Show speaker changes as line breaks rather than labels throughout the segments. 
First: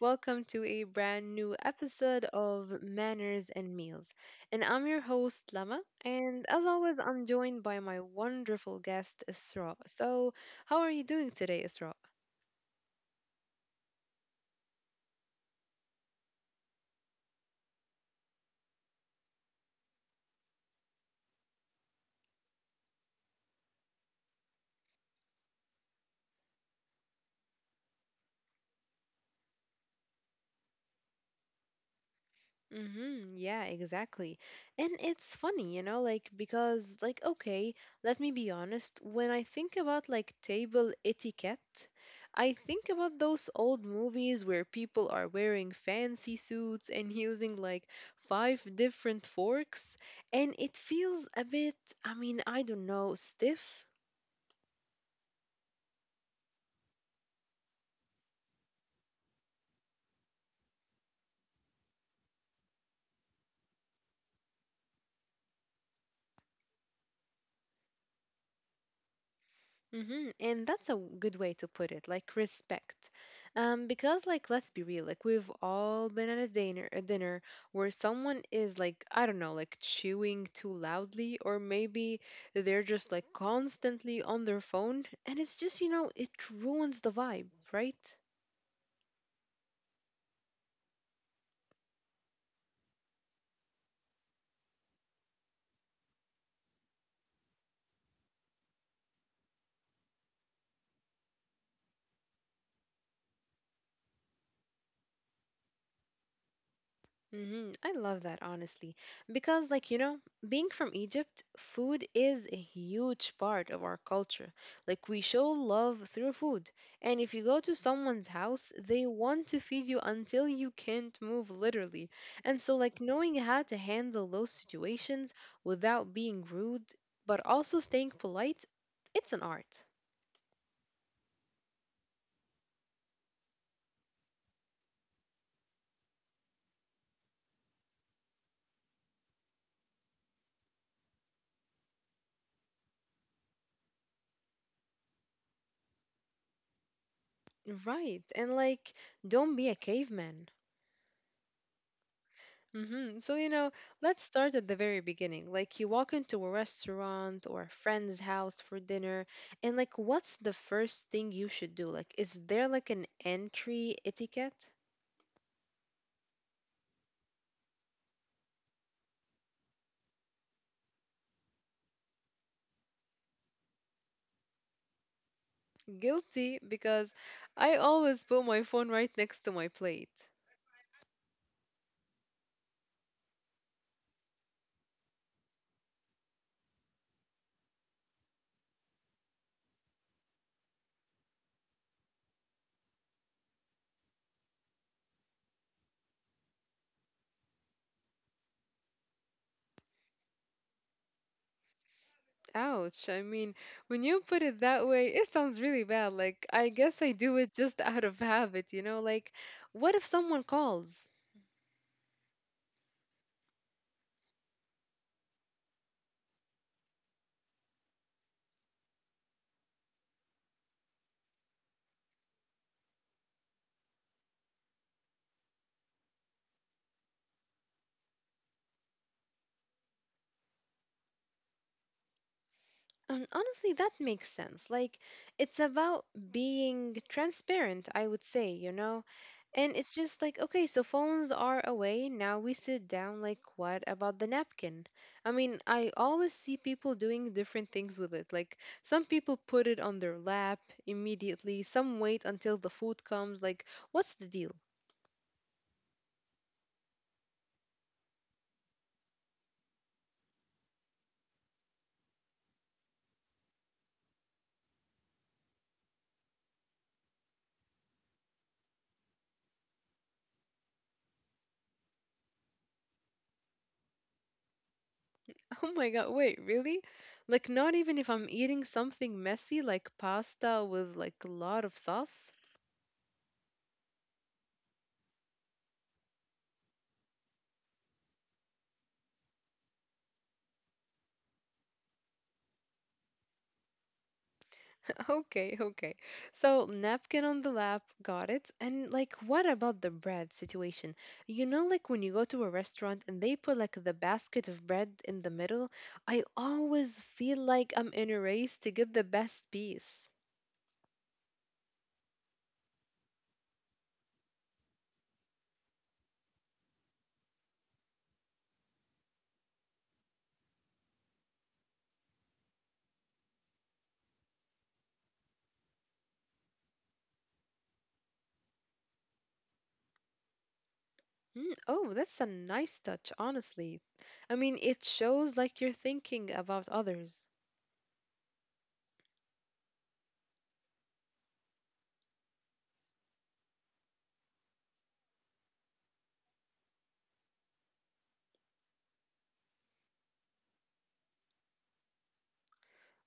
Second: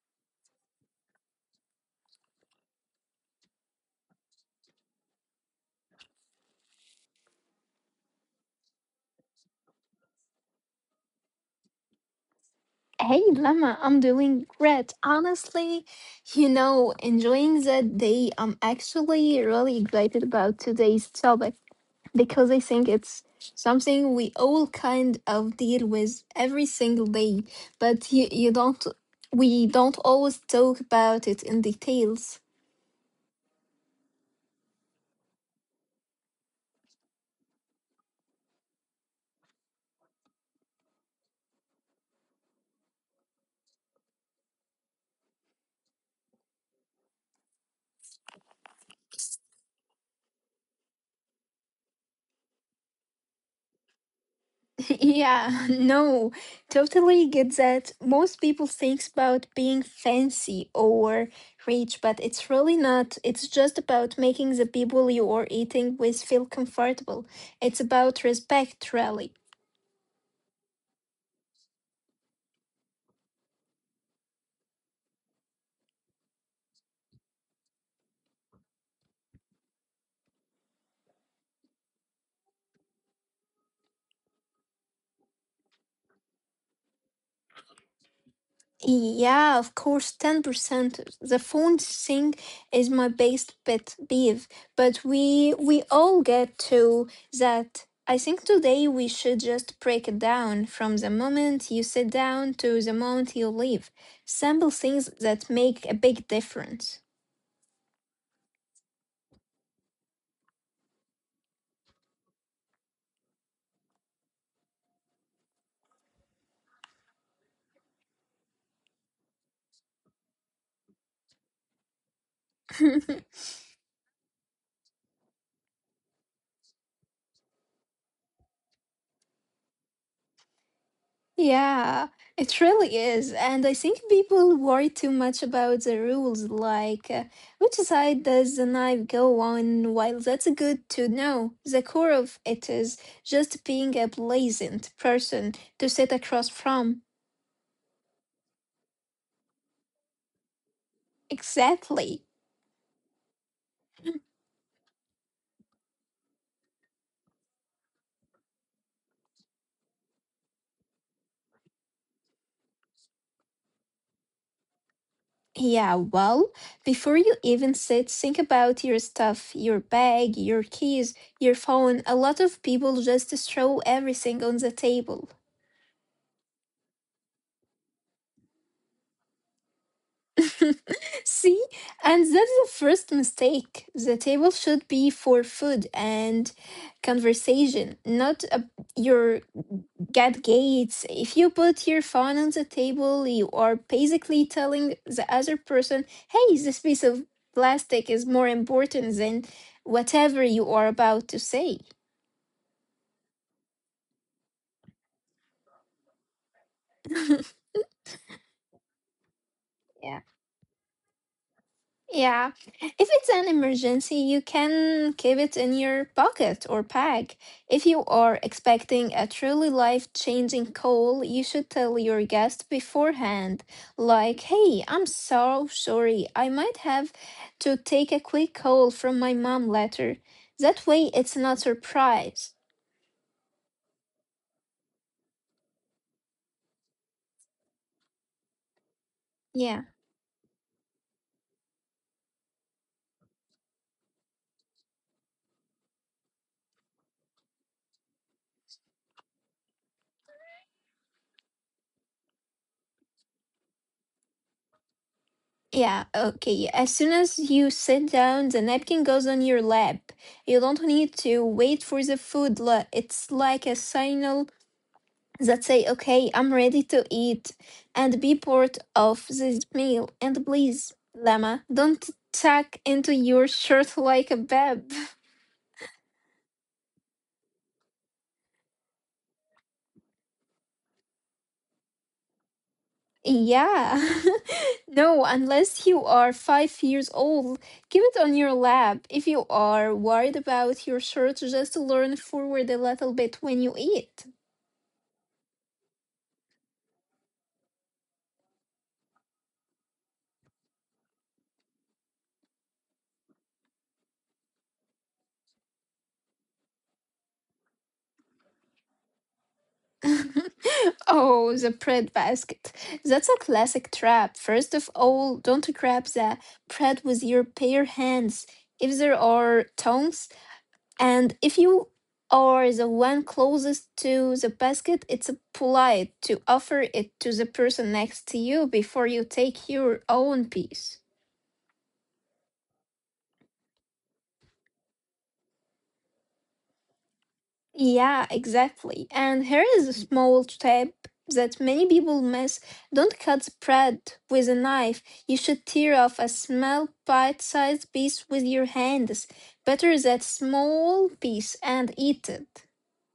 welcome to a brand new episode of Manners and Meals. And I'm your host, Lama. And as always, I'm joined by my wonderful guest, Isra. So, how are you doing today, Isra?
Hey Lama, I'm doing great. Honestly, enjoying the day. I'm actually really excited about today's topic because I think it's something we all kind of deal with every single day, but you don't we don't always talk about it in details.
Mm-hmm. Yeah, exactly. And it's funny, like because like okay, let me be honest, when I think about like table etiquette, I think about those old movies where people are wearing fancy suits and using like five different forks, and it feels a bit, I mean, I don't know, stiff.
Yeah, no, totally get that. Most people thinks about being fancy or rich, but it's really not. It's just about making the people you are eating with feel comfortable. It's about respect, really.
Mm-hmm. And that's a good way to put it, like respect. Because like let's be real, like we've all been at a dinner where someone is like, I don't know, like chewing too loudly, or maybe they're just like constantly on their phone, and it's just, it ruins the vibe, right?
Yeah, of course, 10%. The phone thing is my best pet peeve, but we all get to that. I think today we should just break it down from the moment you sit down to the moment you leave. Simple things that make a big difference.
I love that, honestly. Because, like, being from Egypt, food is a huge part of our culture. Like, we show love through food. And if you go to someone's house, they want to feed you until you can't move, literally. And so, like, knowing how to handle those situations without being rude, but also staying polite, it's an art.
Yeah, it really is. And I think people worry too much about the rules, like which side does the knife go on? While that's good to know, the core of it is just being a pleasant person to sit across from.
Right. And, like, don't be a caveman.
Exactly.
Mm-hmm. So, let's start at the very beginning. Like, you walk into a restaurant or a friend's house for dinner, and like, what's the first thing you should do? Like, is there like an entry etiquette?
Yeah, well, before you even sit, think about your stuff, your bag, your keys, your phone. A lot of people just throw everything on the table.
Guilty, because I always put my phone right next to my plate.
See, and that's the first mistake. The table should be for food and conversation, not your get gates. If you put your phone on the table, you are basically telling the other person, hey, this piece of plastic is more important than whatever you are about to say.
Ouch. I mean, when you put it that way, it sounds really bad. Like, I guess I do it just out of habit, you know? Like, what if someone calls?
Yeah. If it's an emergency, you can keep it in your pocket or bag. If you are expecting a truly life changing call, you should tell your guest beforehand, like, hey, I'm so sorry. I might have to take a quick call from my mom later. That way, it's not surprise.
And honestly, that makes sense. Like, it's about being transparent, I would say, you know? And
Yeah.
it's just like, okay, so phones are away. Now we sit down. Like, what about the napkin? I mean, I always see people doing different things with it. Like, some people put it on their lap immediately, some wait until the food comes. Like, what's the deal?
Yeah, okay, yeah, as soon as you sit down, the napkin goes on your lap. You don't need to wait for the food. It's like a signal that say, "Okay, I'm ready to eat," and be part of this meal. And please, Lama, don't tuck into your shirt like a babe.
Oh my God, wait, really? Like, not even if I'm eating something messy, like pasta with like a lot of sauce.
Yeah. No, unless you are 5 years old, keep it on your lap. If you are worried about your shirt, just learn forward a little bit when you eat.
Okay, okay. So napkin on the lap, got it. And like, what about the bread situation? Like when you go to a restaurant and they put like the basket of bread in the middle, I always feel like I'm in a race to get the best piece.
Oh, the bread basket. That's a classic trap. First of all, don't grab the bread with your bare hands if there are tongs. And if you are the one closest to the basket, it's polite to offer it to the person next to you before you take your own piece.
Mm, oh, that's a nice touch, honestly. I mean, it shows like you're thinking about others.
Yeah, exactly. And here is a small tip that many people miss. Don't cut bread with a knife. You should tear off a small bite-sized piece with your hands. Better that small piece and eat it.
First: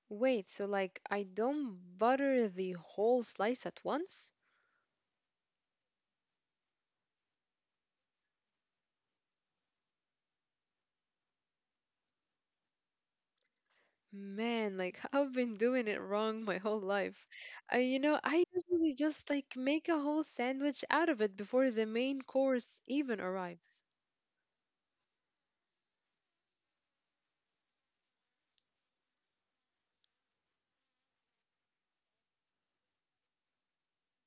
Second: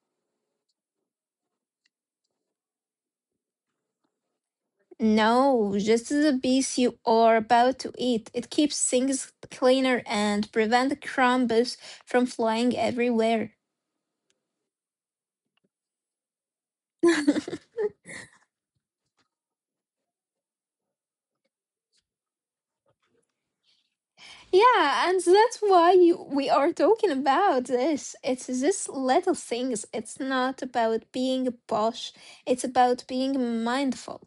Wait, so like I don't butter the whole slice at once?
No, just the piece you are about to eat. It keeps things cleaner and prevent crumbs from flying everywhere.
Man, like I've been doing it wrong my whole life. I usually just like make a whole sandwich out of it before the main course even arrives.
Yeah, and that's why we are talking about this. It's this little things. It's not about being posh. It's about being mindful.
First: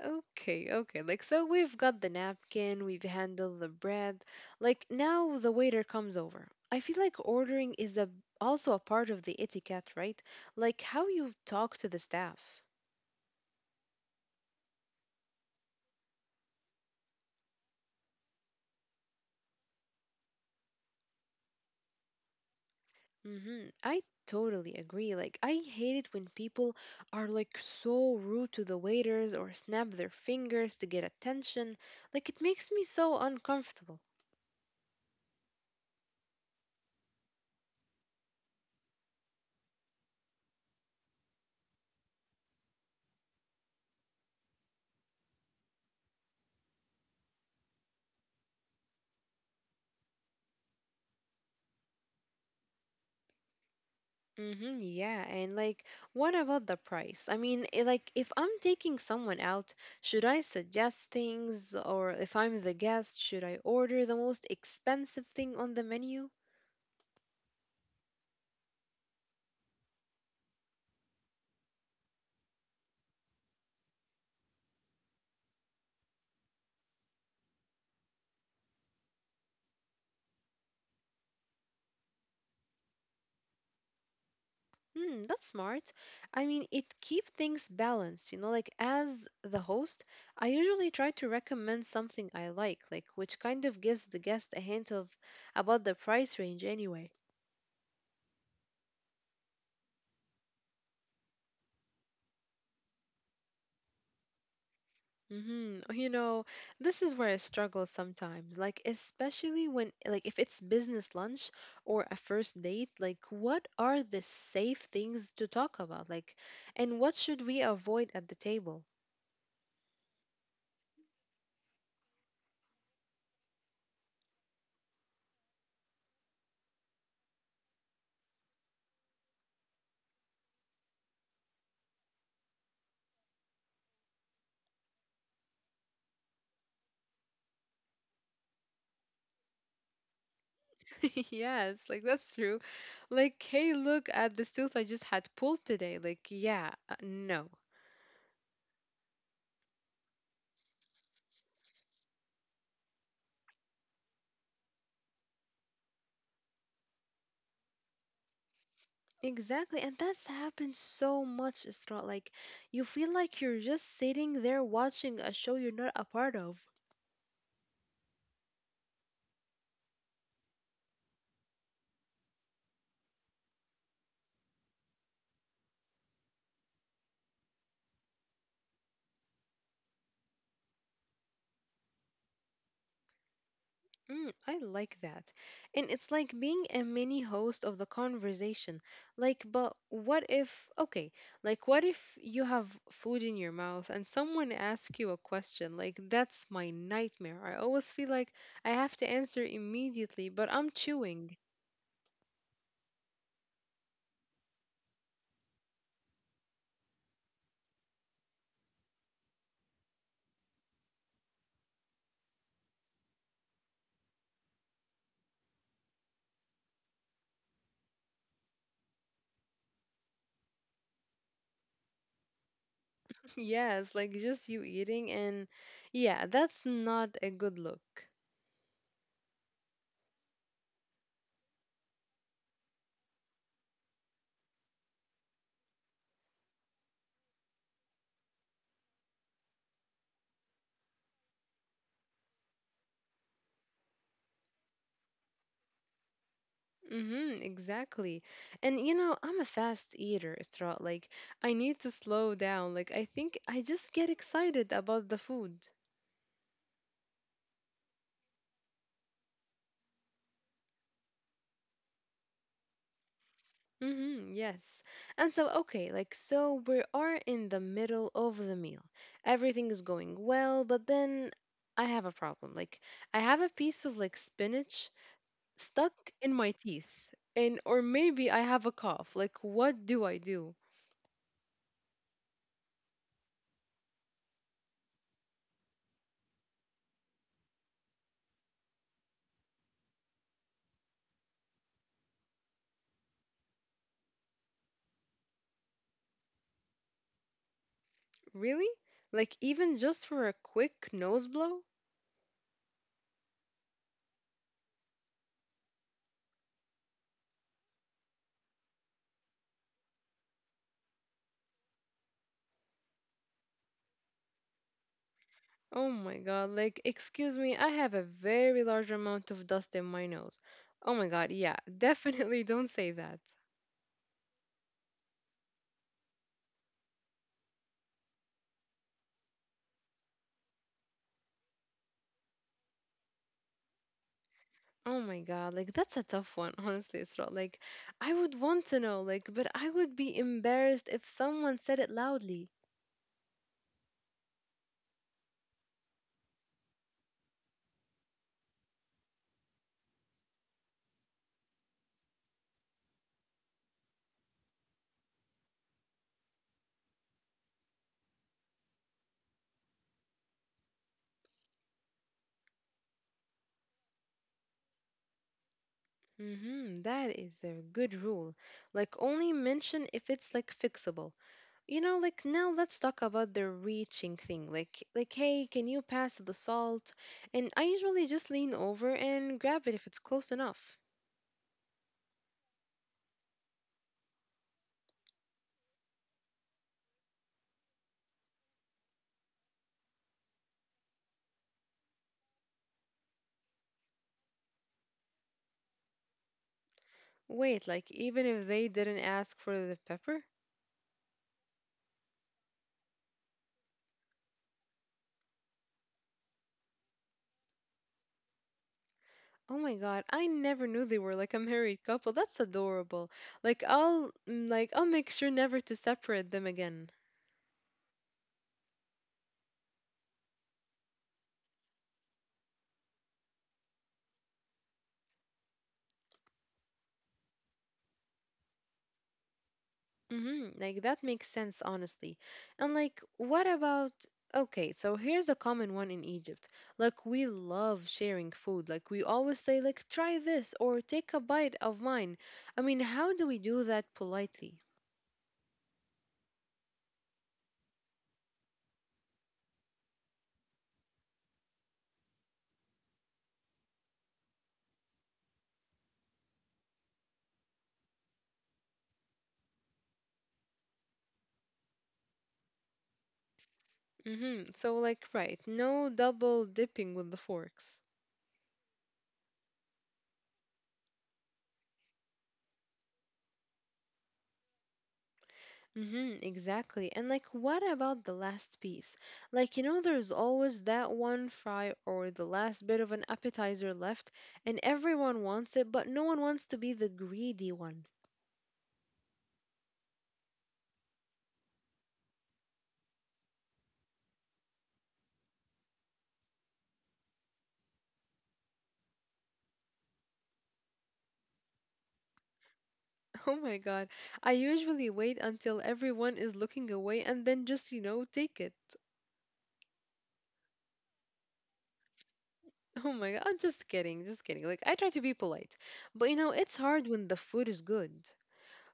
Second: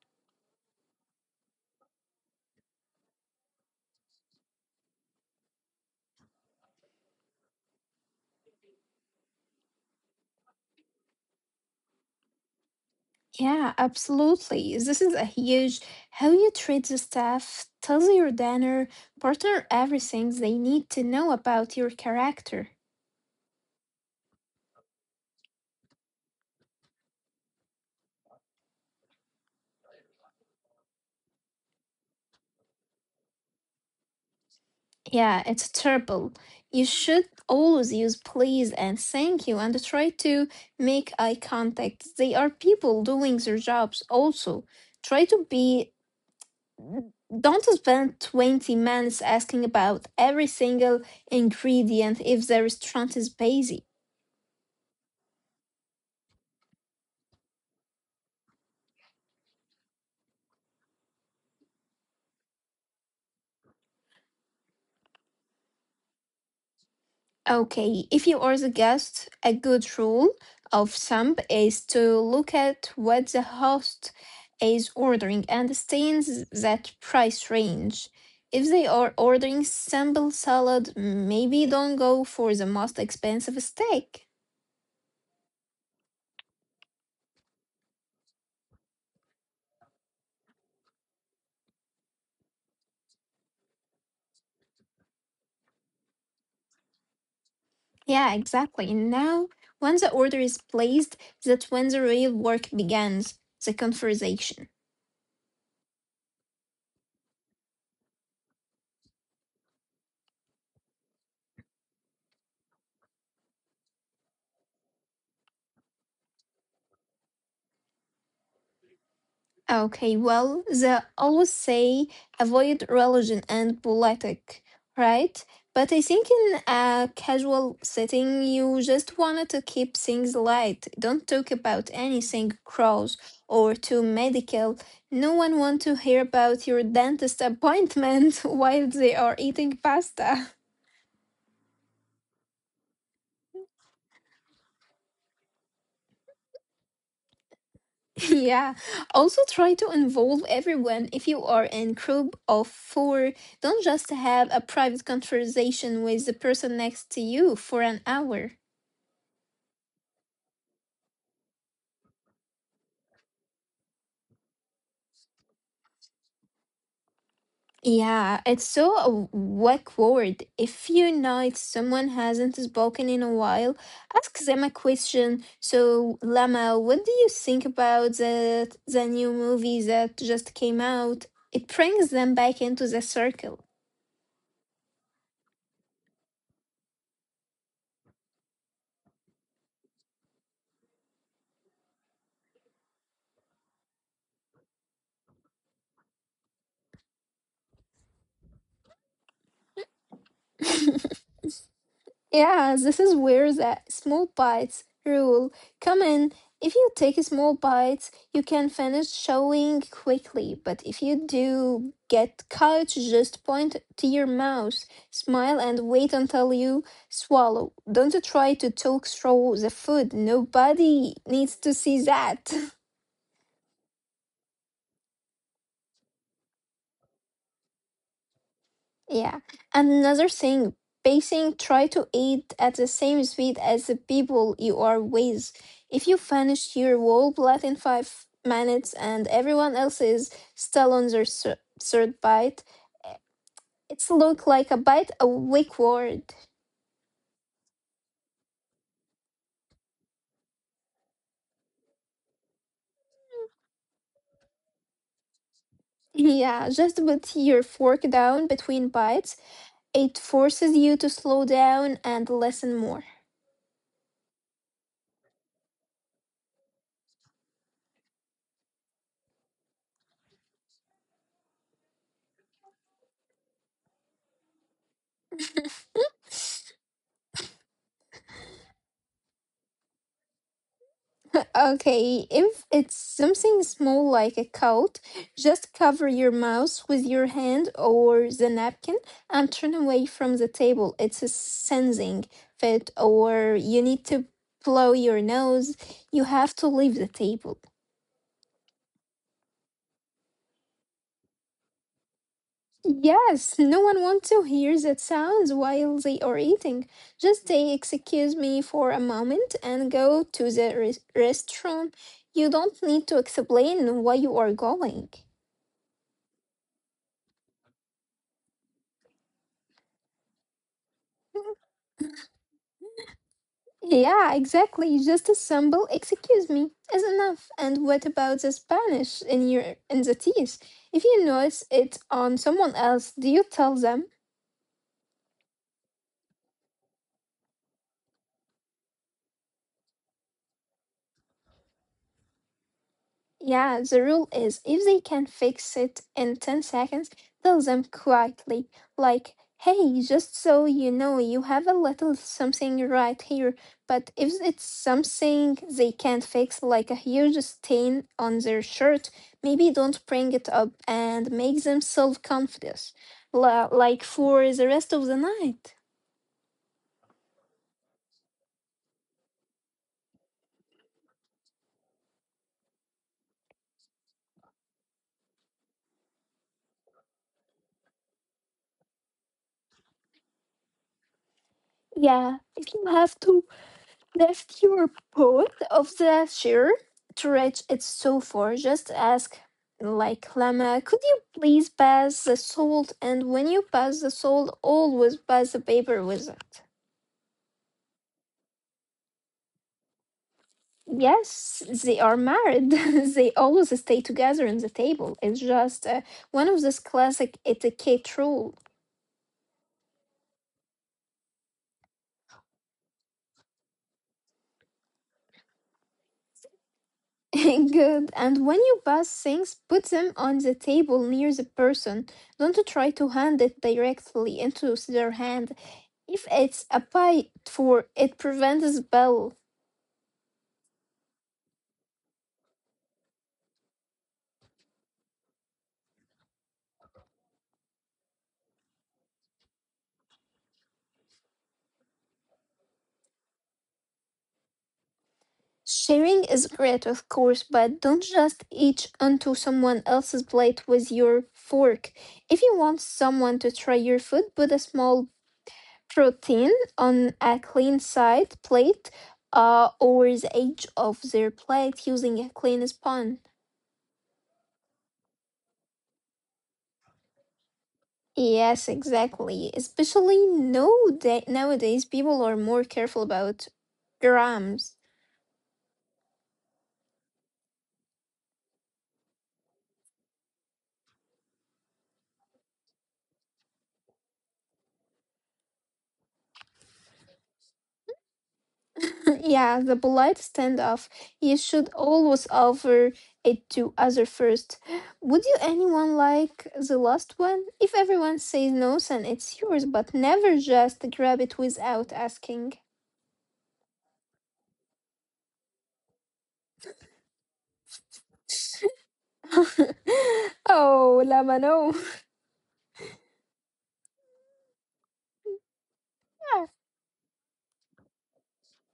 Okay, okay. Like so we've got the napkin, we've handled the bread. Like now the waiter comes over. I feel like ordering is a also a part of the etiquette, right? Like how you talk to the staff.
Yeah, absolutely. This is a huge how you treat the staff, tells your dinner partner everything they need to know about your character.
Mm-hmm. I totally agree. Like, I hate it when people are like so rude to the waiters or snap their fingers to get attention. Like, it makes me so uncomfortable.
Yeah, it's terrible. You should always use please and thank you and try to make eye contact. They are people doing their jobs also. Try to be, don't spend 20 minutes asking about every single ingredient if the restaurant is busy.
Mm-hmm. Yeah. And like, what about the price? I mean, like, if I'm taking someone out, should I suggest things? Or if I'm the guest, should I order the most expensive thing on the menu?
Okay, if you are the guest, a good rule of thumb is to look at what the host is ordering and stay in that price range. If they are ordering simple salad, maybe don't go for the most expensive steak.
Hmm, that's smart. I mean, it keeps things balanced, like as the host, I usually try to recommend something I like which kind of gives the guest a hint of about the price range anyway.
Yeah, exactly. And now, once the order is placed, that's when the real work begins, the conversation.
Mm-hmm. You know, this is where I struggle sometimes, like especially when like if it's business lunch or a first date, like what are the safe things to talk about? Like, and what should we avoid at the table?
Okay, well, they always say avoid religion and politic, right? But I think in a casual setting, you just wanted to keep things light. Don't talk about anything gross or too medical. No one wants to hear about your dentist appointment while they are eating pasta.
Yes, like that's true. Like, hey, look at this tooth I just had pulled today. Like, yeah, no.
Yeah. Also try to involve everyone if you are in group of four. Don't just have a private conversation with the person next to you for an hour.
Exactly. And that's happened so much, Isra. Like, you feel like you're just sitting there watching a show you're not a part of.
Yeah, it's so a word. If you know someone hasn't spoken in a while, ask them a question. So, Lama, what do you think about the new movie that just came out? It brings them back into the circle.
Mm, I like that. And it's like being a mini host of the conversation. Like, but what if, okay, like, what if you have food in your mouth and someone asks you a question? Like, that's my nightmare. I always feel like I have to answer immediately, but I'm chewing.
Yeah, this is where the small bites rule come in. If you take small bites, you can finish showing quickly, but if you do get caught, just point to your mouth, smile, and wait until you swallow. Don't try to talk through the food. Nobody needs to see that.
Yes, like just you eating, and yeah, that's not a good look.
Yeah. And another thing, pacing, try to eat at the same speed as the people you are with. If you finish your whole plate in 5 minutes and everyone else is still on their third bite, eh, it's look like a bite a weak word.
Mm-hmm, exactly. And I'm a fast eater, Isra. Like, I need to slow down. Like, I think I just get excited about the food.
Yeah, just put your fork down between bites. It forces you to slow down and listen more.
Mm-hmm, yes. And so, okay, like, so we are in the middle of the meal. Everything is going well, but then I have a problem. Like, I have a piece of like spinach stuck in my teeth, and or maybe I have a cough. Like, what do I do?
Okay, if it's something small like a coat, just cover your mouth with your hand or the napkin and turn away from the table. It's a sensing fit, or you need to blow your nose. You have to leave the table.
Really? Like, even just for a quick nose blow?
Yes, no one wants to hear that sounds while they are eating. Just say, excuse me for a moment and go to the restroom. You don't need to explain why you are going.
Oh my god, like, excuse me, I have a very large amount of dust in my nose. Oh my god, yeah, definitely don't say that.
Yeah, exactly. Just a simple excuse me is enough. And what about the Spanish in your in the teeth? If you notice it on someone else, do you tell them?
Oh my god, like, that's a tough one, honestly, Isra. Like, I would want to know, like, but I would be embarrassed if someone said it loudly.
Yeah, the rule is if they can fix it in 10 seconds, tell them quietly, like, hey, just so you know, you have a little something right here. But if it's something they can't fix, like a huge stain on their shirt, maybe don't bring it up and make them self confident, like for the rest of the night.
Mm-hmm, that is a good rule. Like, only mention if it's, like, fixable. Like now let's talk about the reaching thing, like, hey, can you pass the salt? And I usually just lean over and grab it if it's close enough.
Yeah, if you have to. The fewer pods of the share to reach its far. Just ask, like, Lama, could you please pass the salt? And when you pass the salt, always pass the paper with it.
Wait, like, even if they didn't ask for the pepper?
Yes, they are married. They always stay together on the table. It's just one of those classic etiquette rule.
Oh my god, I never knew they were like a married couple. That's adorable. Like, I'll make sure never to separate them again.
Good. And when you pass things, put them on the table near the person. Don't try to hand it directly into their hand. If it's applied for, it prevents spill.
Mm-hmm. Like that makes sense, honestly. And like, what about? Okay, so here's a common one in Egypt. Like, we love sharing food. Like, we always say, like, try this or take a bite of mine. I mean, how do we do that politely?
Sharing is great, of course, but don't just eat onto someone else's plate with your fork. If you want someone to try your food, put a small protein on a clean side plate or the edge of their plate using a clean spoon.
Mm-hmm. So, like, right, no double dipping with the forks.
Yes, exactly. Especially nowadays, people are more careful about grams.
Mm-hmm, exactly. And like, what about the last piece? Like, there's always that one fry or the last bit of an appetizer left, and everyone wants it, but no one wants to be the greedy one.
Yeah, the polite standoff. You should always offer it to other first. Would you anyone like the last one? If everyone says no, then it's yours, but never just grab it without asking.
Oh my God. I usually wait until everyone is looking away and then just, take it.
Oh, Lama, no.
Oh my God. I'm just kidding, just kidding. Like, I try to be polite, but
Yeah.
it's hard when the food is good.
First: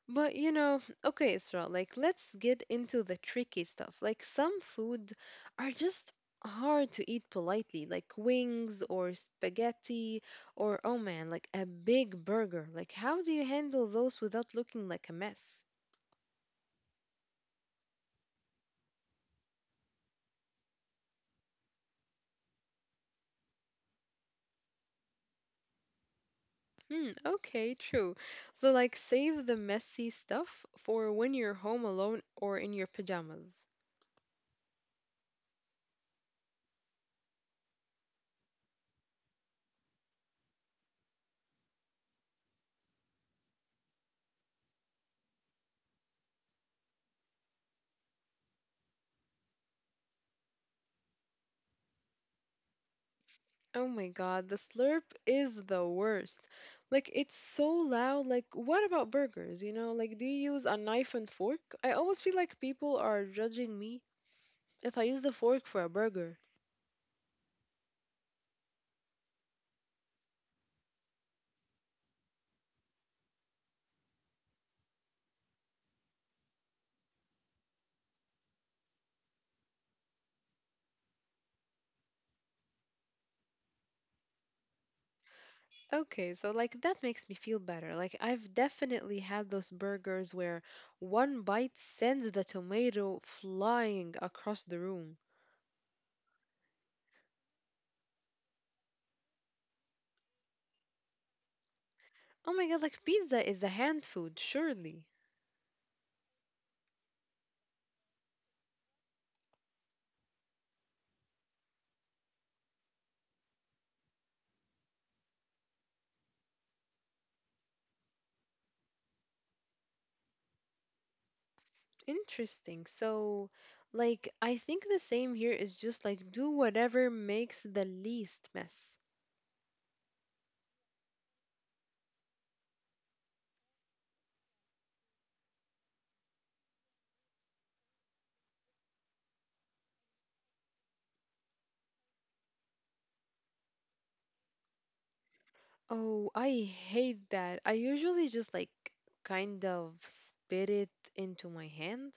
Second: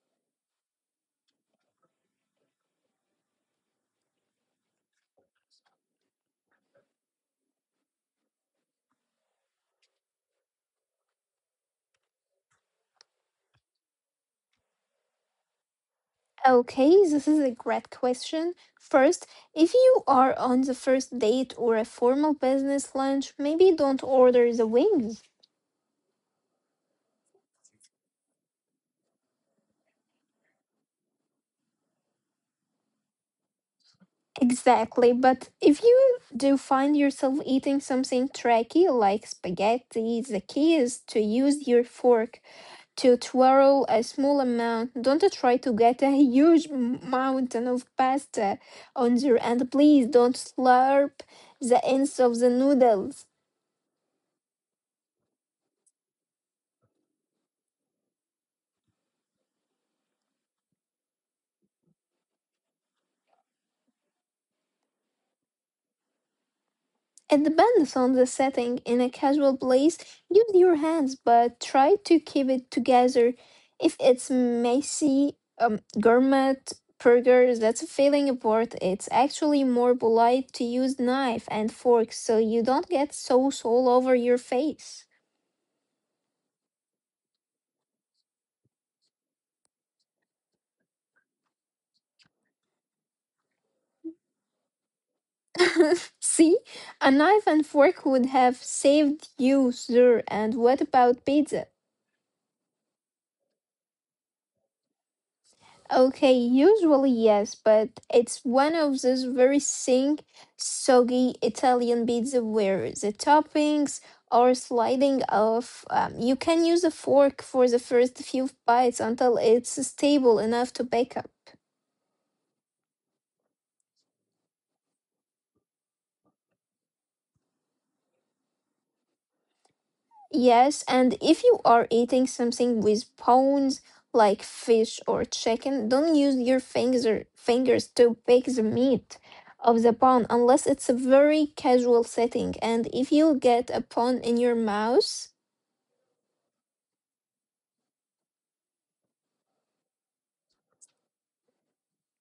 But okay, Isra, like let's get into the tricky stuff. Like some food are just hard to eat politely, like wings or spaghetti or oh man, like a big burger. Like how do you handle those without looking like a mess?
Okay, this is a great question. First, if you are on the first date or a formal business lunch, maybe don't order the wings.
Hmm, okay, true. So like save the messy stuff for when you're home alone or in your pajamas.
Exactly, but if you do find yourself eating something tricky like spaghetti, the key is to use your fork to twirl a small amount. Don't try to get a huge mountain of pasta on there, and please don't slurp the ends of the noodles.
Oh my god, the slurp is the worst. Like it's so loud. Like what about burgers, you know? Like do you use a knife and fork? I always feel like people are judging me if I use a fork for a burger.
It depends on the setting. In a casual place, use your hands, but try to keep it together. If it's messy, gourmet burgers, that's a feeling apart. It's actually more polite to use knife and forks so you don't get sauce all over your face.
Okay, so like that makes me feel better. Like I've definitely had those burgers where one bite sends the tomato flying across the room.
See, a knife and fork would have saved you, sir. And what about pizza?
Oh my god, like pizza is a hand food, surely.
Okay, usually yes, but it's one of those very thin, soggy Italian pizza where the toppings are sliding off. You can use a fork for the first few bites until it's stable enough to pick up.
Interesting. So, like, I think the same here is just like do whatever makes the least mess.
Yes, and if you are eating something with bones like fish or chicken, don't use your fingers to pick the meat of the bone unless it's a very casual setting. And if you get a bone in your mouth,
Oh, I hate that. I usually just like kind of spit it into my hand.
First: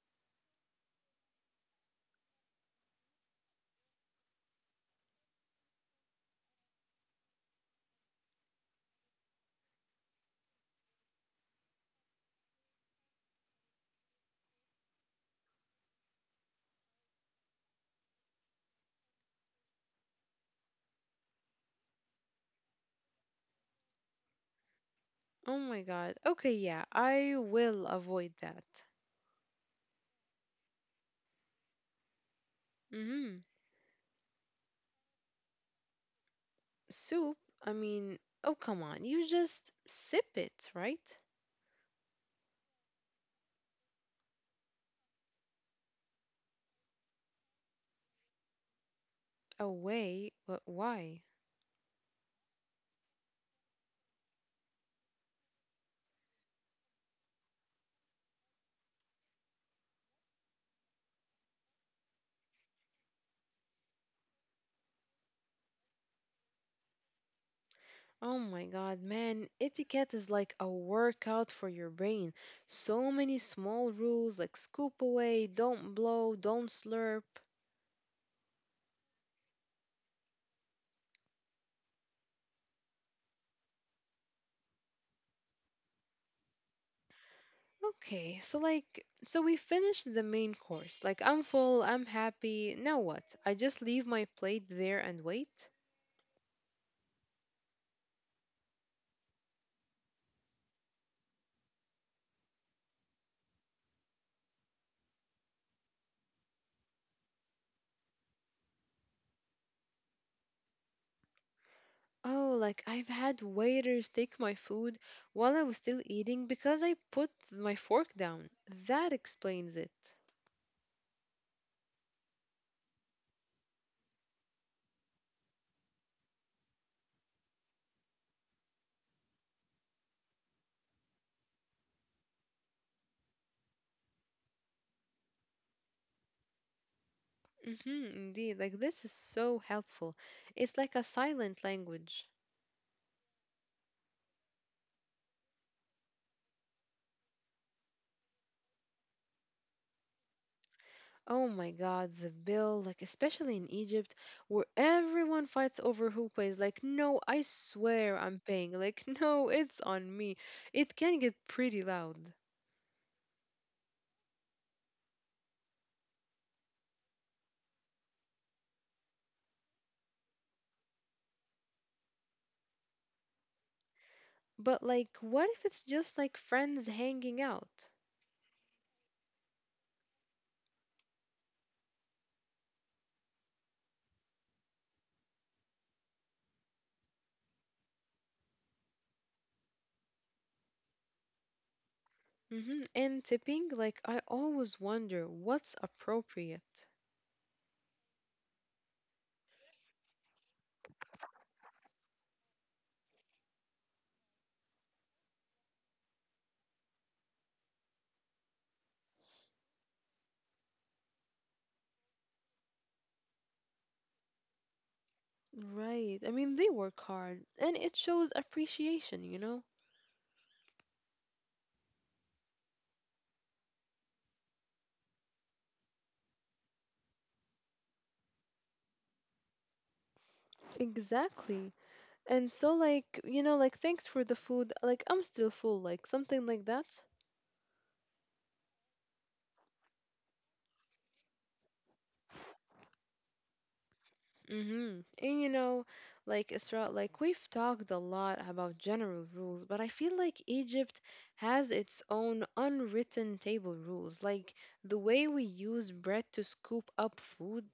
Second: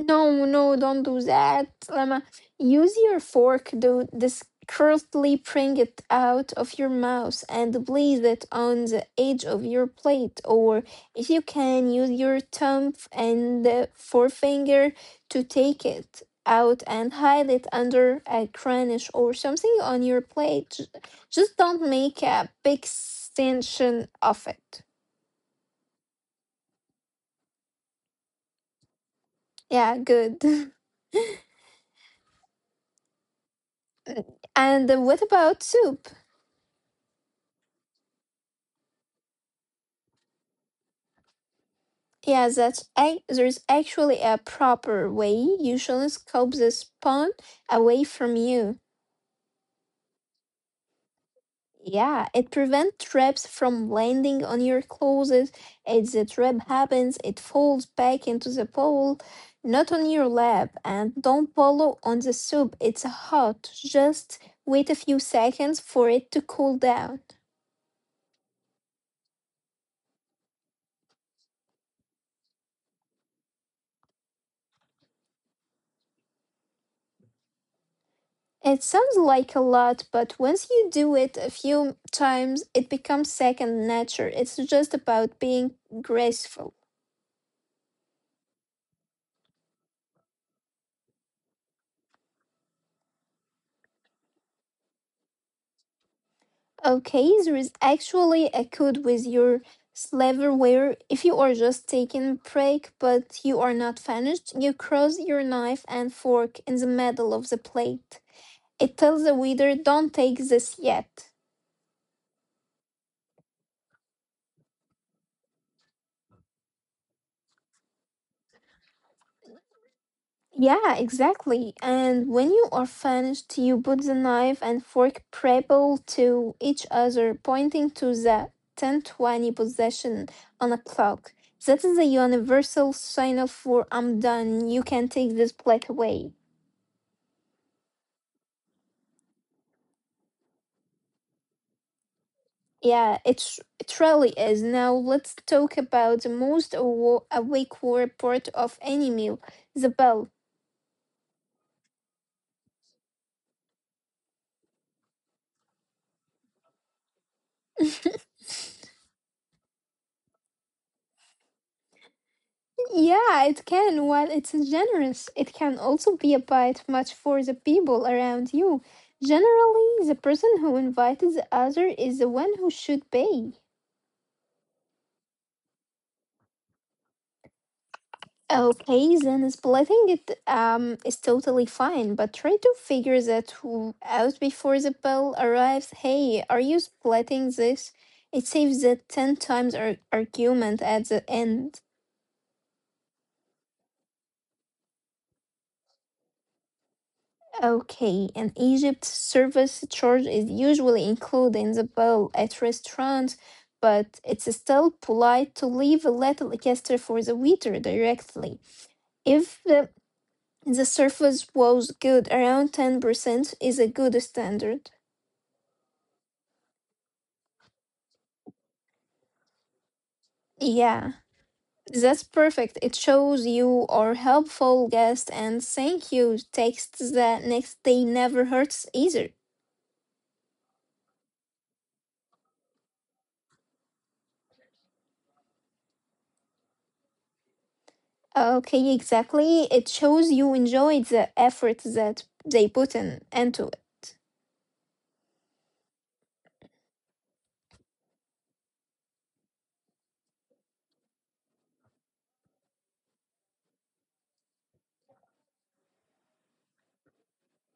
no, no, don't do that. Lama, use your fork to discreetly bring it out of your mouth and place it on the edge of your plate. Or if you can, use your thumb and forefinger to take it out and hide it under a cranish or something on your plate. Just don't make a big extension of it.
Oh my god. Okay, yeah, I will avoid that.
Yeah, good.
Mm-hmm.
And what about soup?
Soup, I mean, oh come on, you just sip it, right?
Yeah, that's there's actually a proper way. You shouldn't scoop the spawn away from you.
Away, but why?
Yeah, it prevents traps from landing on your clothes. If the trap happens, it falls back into the bowl, not on your lap. And don't follow on the soup. It's hot. Just wait a few seconds for it to cool down.
Oh my god, man, etiquette is like a workout for your brain. So many small rules like scoop away, don't blow, don't slurp.
It sounds like a lot, but once you do it a few times, it becomes second nature. It's just about being graceful.
Okay, so like, so we finished the main course. Like, I'm full, I'm happy. Now what? I just leave my plate there and wait?
Okay, there is actually a code with your silverware. If you are just taking a break but you are not finished, you cross your knife and fork in the middle of the plate. It tells the waiter, don't take this yet.
Oh, like I've had waiters take my food while I was still eating because I put my fork down. That explains it.
Yeah, exactly. And when you are finished, you put the knife and fork parallel to each other, pointing to the 1020 position on a clock. That is a universal signal for I'm done. You can take this plate away.
Indeed. Like, this is so helpful. It's like a silent language.
Yeah, it really is. Now let's talk about the most awake war part of any meal, the bell.
Oh my God, the bill, like, especially in Egypt, where everyone fights over who pays. Like, no, I swear I'm paying. Like, no, it's on me. It can get pretty loud.
Yeah, it can. While it's generous, it can also be a bit much for the people around you. Generally, the person who invited the other is the one who should pay.
But, like, what if it's just like friends hanging out?
Okay, then splitting it is totally fine, but try to figure out before the bill arrives. Hey, are you splitting this? It saves that ten times argument at the end.
And tipping, like, I always wonder what's appropriate.
Okay, in Egypt, service charge is usually included in the bill at restaurants, but it's still polite to leave a little extra for the waiter directly. If the service was good, around 10% is a good standard.
Right. I mean, they work hard, and it shows appreciation, you know?
Yeah, that's perfect. It shows you are helpful guest and thank you text the next day never hurts either.
Exactly. And so, like, like, thanks for the food. Like, I'm still full, like, something like that.
Okay, exactly. It shows you enjoyed the effort that they put in into it.
Mm-hmm. And like, Isra, like, we've talked a lot about general rules, but I feel like Egypt has its own unwritten table rules, like the way we use bread to scoop up food.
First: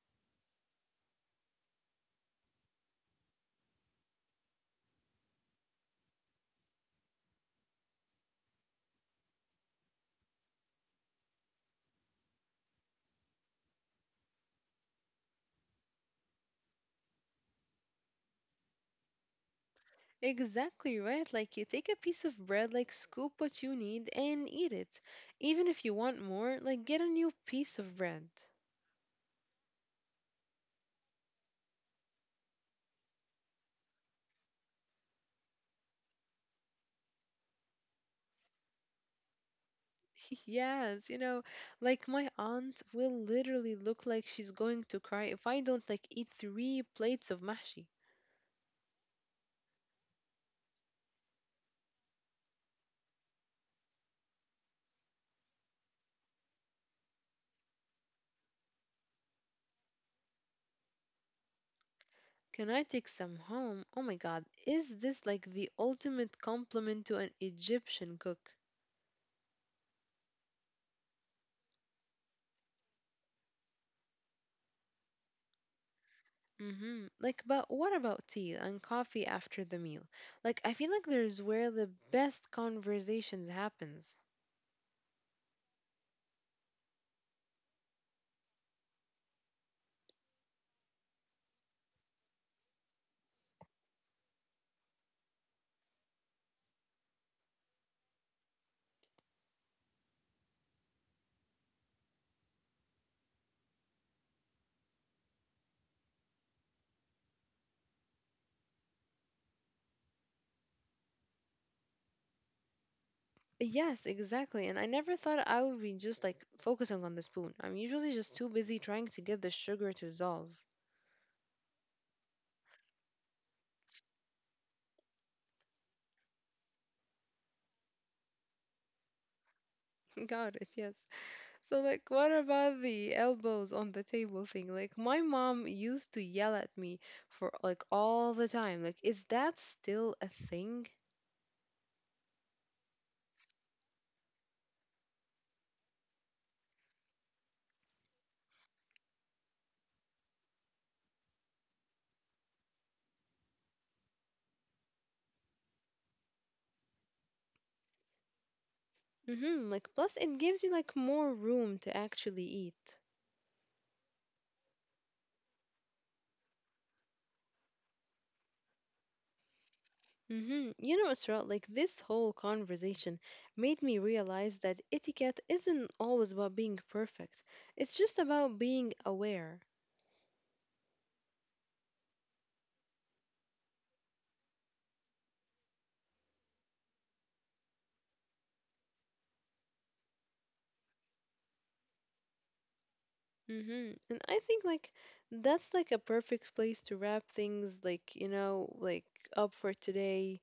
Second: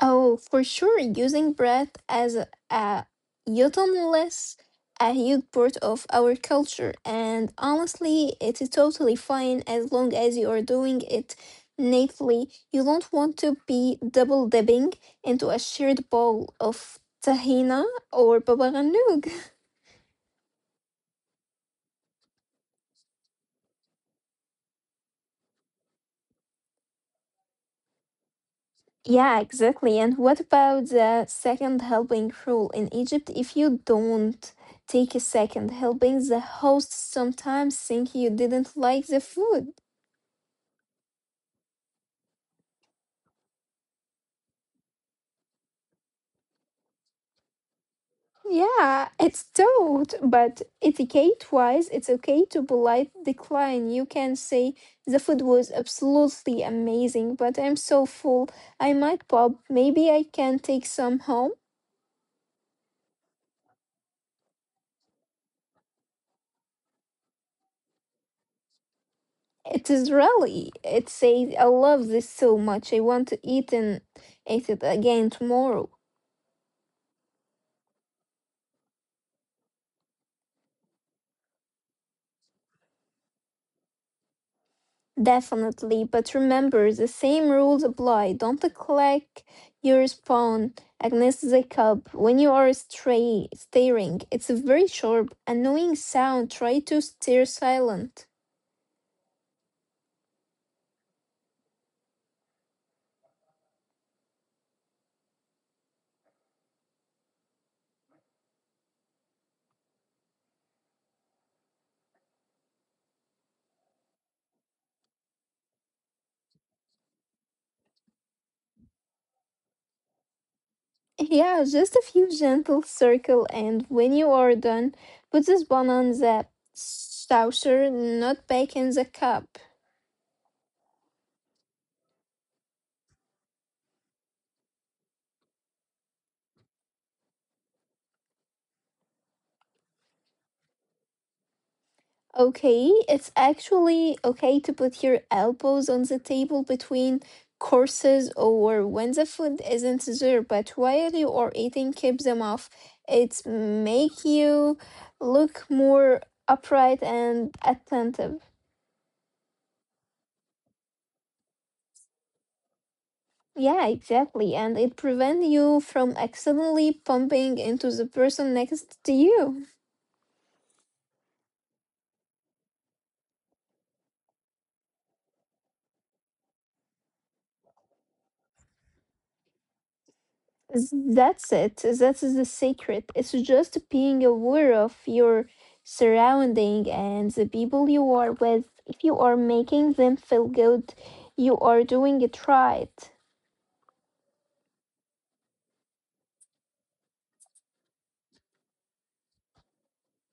Oh, for sure, using breath as a utensil's a huge part of our culture, and honestly, it is totally fine as long as you are doing it natively. You don't want to be double dipping into a shared bowl of tahina or baba ganoush.
Exactly right. Like, you take a piece of bread, like, scoop what you need and eat it. Even if you want more, like, get a new piece of bread.
Yeah, exactly. And what about the second helping rule in Egypt? If you don't take a second helping, the hosts sometimes think you didn't like the food.
Yes, like my aunt will literally look like she's going to cry if I don't like eat three plates of mahshi.
Yeah, it's taught, but etiquette-wise, it's okay to polite decline. You can say the food was absolutely amazing, but I'm so full. I might pop. Maybe I can take some home.
Can I take some home? Oh my God, is this like the ultimate compliment to an Egyptian cook?
It is really. It says, I love this so much. I want to eat and eat it again tomorrow.
Mm-hmm. Like, but what about tea and coffee after the meal? Like, I feel like there's where the best conversations happens.
Definitely, but remember the same rules apply. Don't click your spawn against the cup when you are stray staring. It's a very sharp, annoying sound. Try to stay silent.
Yes, exactly. And I never thought I would be just like focusing on the spoon. I'm usually just too busy trying to get the sugar to dissolve.
Yeah, just a few gentle circle, and when you are done, put the bun on the saucer, not back in the cup.
Got it, yes. So, like, what about the elbows on the table thing? Like, my mom used to yell at me for like all the time. Like, is that still a thing?
Okay, it's actually okay to put your elbows on the table between courses or when the food isn't there, but while you are eating, keep them off. It make you look more upright and attentive.
Mm-hmm. Like, plus it gives you like more room to actually eat.
Yeah, exactly. And it prevents you from accidentally bumping into the person next to you.
Mm-hmm. Isra, like this whole conversation made me realize that etiquette isn't always about being perfect. It's just about being aware.
That's it. That's the secret. It's just being aware of your surrounding and the people you are with. If you are making them feel good, you are doing it right.
Mm-hmm. And I think like that's like a perfect place to wrap things like, like up for today.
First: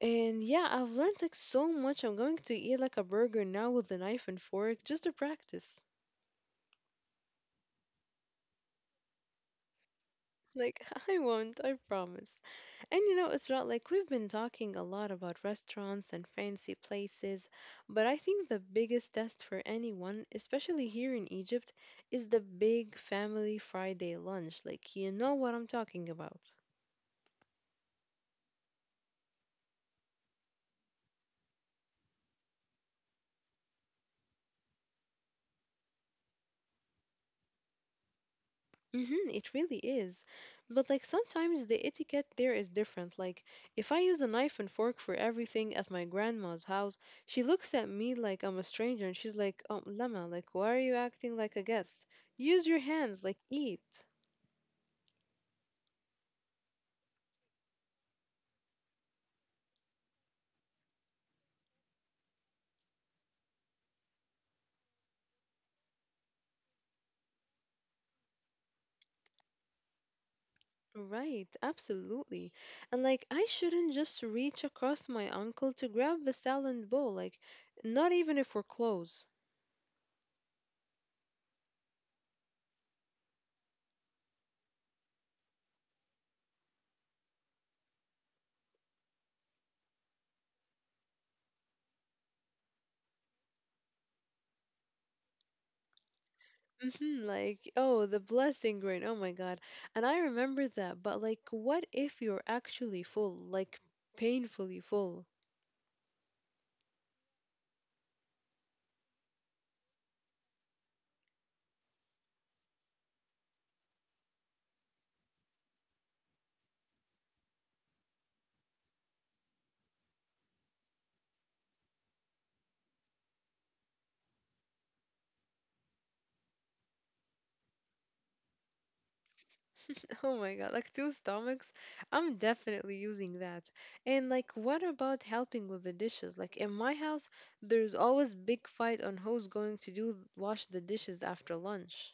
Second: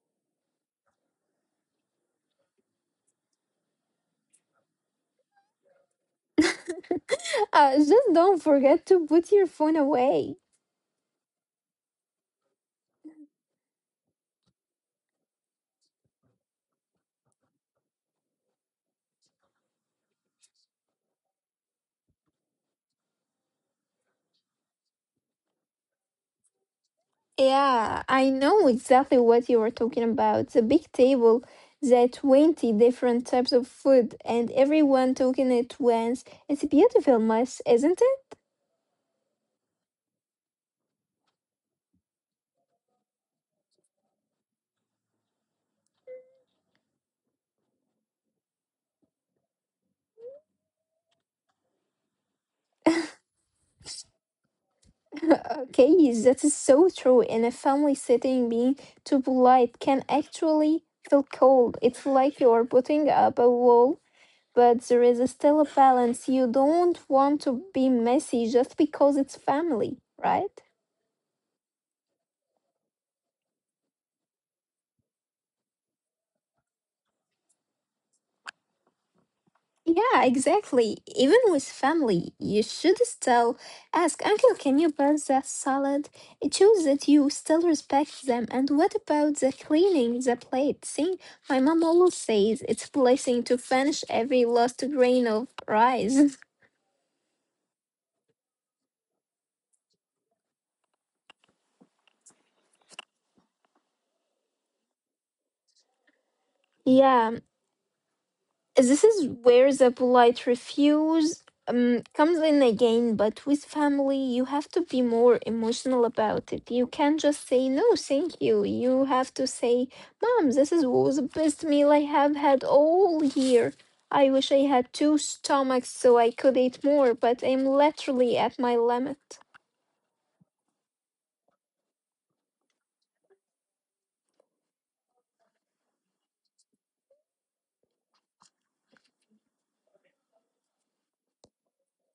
And yeah, I've learned like so much. I'm going to eat like a burger now with a knife and fork just to practice.
Just don't forget to put your phone away.
Like I won't, I promise. And it's not like we've been talking a lot about restaurants and fancy places, but I think the biggest test for anyone, especially here in Egypt, is the big family Friday lunch. Like you know what I'm talking about.
Yeah, I know exactly what you were talking about. The big table, the 20 different types of food, and everyone talking at once. It's a beautiful mess, isn't
Mm-hmm, it really is. But like sometimes the etiquette there is different. Like if I use a knife and fork for everything at my grandma's house, she looks at me like I'm a stranger and she's like, "Oh, Lama, like why are you acting like a guest? Use your hands, like eat."
it? okay, yes, that is so true. In a family setting, being too polite can actually feel cold. It's like you're putting up a wall, but there is still a balance. You don't want to be messy just because it's family, right?
Right, absolutely. And like I shouldn't just reach across my uncle to grab the salad bowl, like not even if we're close.
Yeah, exactly. Even with family, you should still ask, Uncle, can you pass the salad? It shows that you still respect them. And what about the cleaning the plate? See, my mom always says it's a blessing to finish every last grain of rice.
Hmm, like, oh, the blessing grain. Oh my God. And I remember that. But like, what if you're actually full? Like, painfully full.
Yeah, this is where the polite refuse comes in again, but with family, you have to be more emotional about it. You can't just say, no, thank you. You have to say, mom, this is was the best meal I have had all year. I wish I had two stomachs so I could eat more, but I'm literally at my limit.
Oh my God. Like, two stomachs? I'm definitely using that. And like, what about helping with the dishes? Like, in my house, there's always big fight on who's going to do wash the dishes after lunch.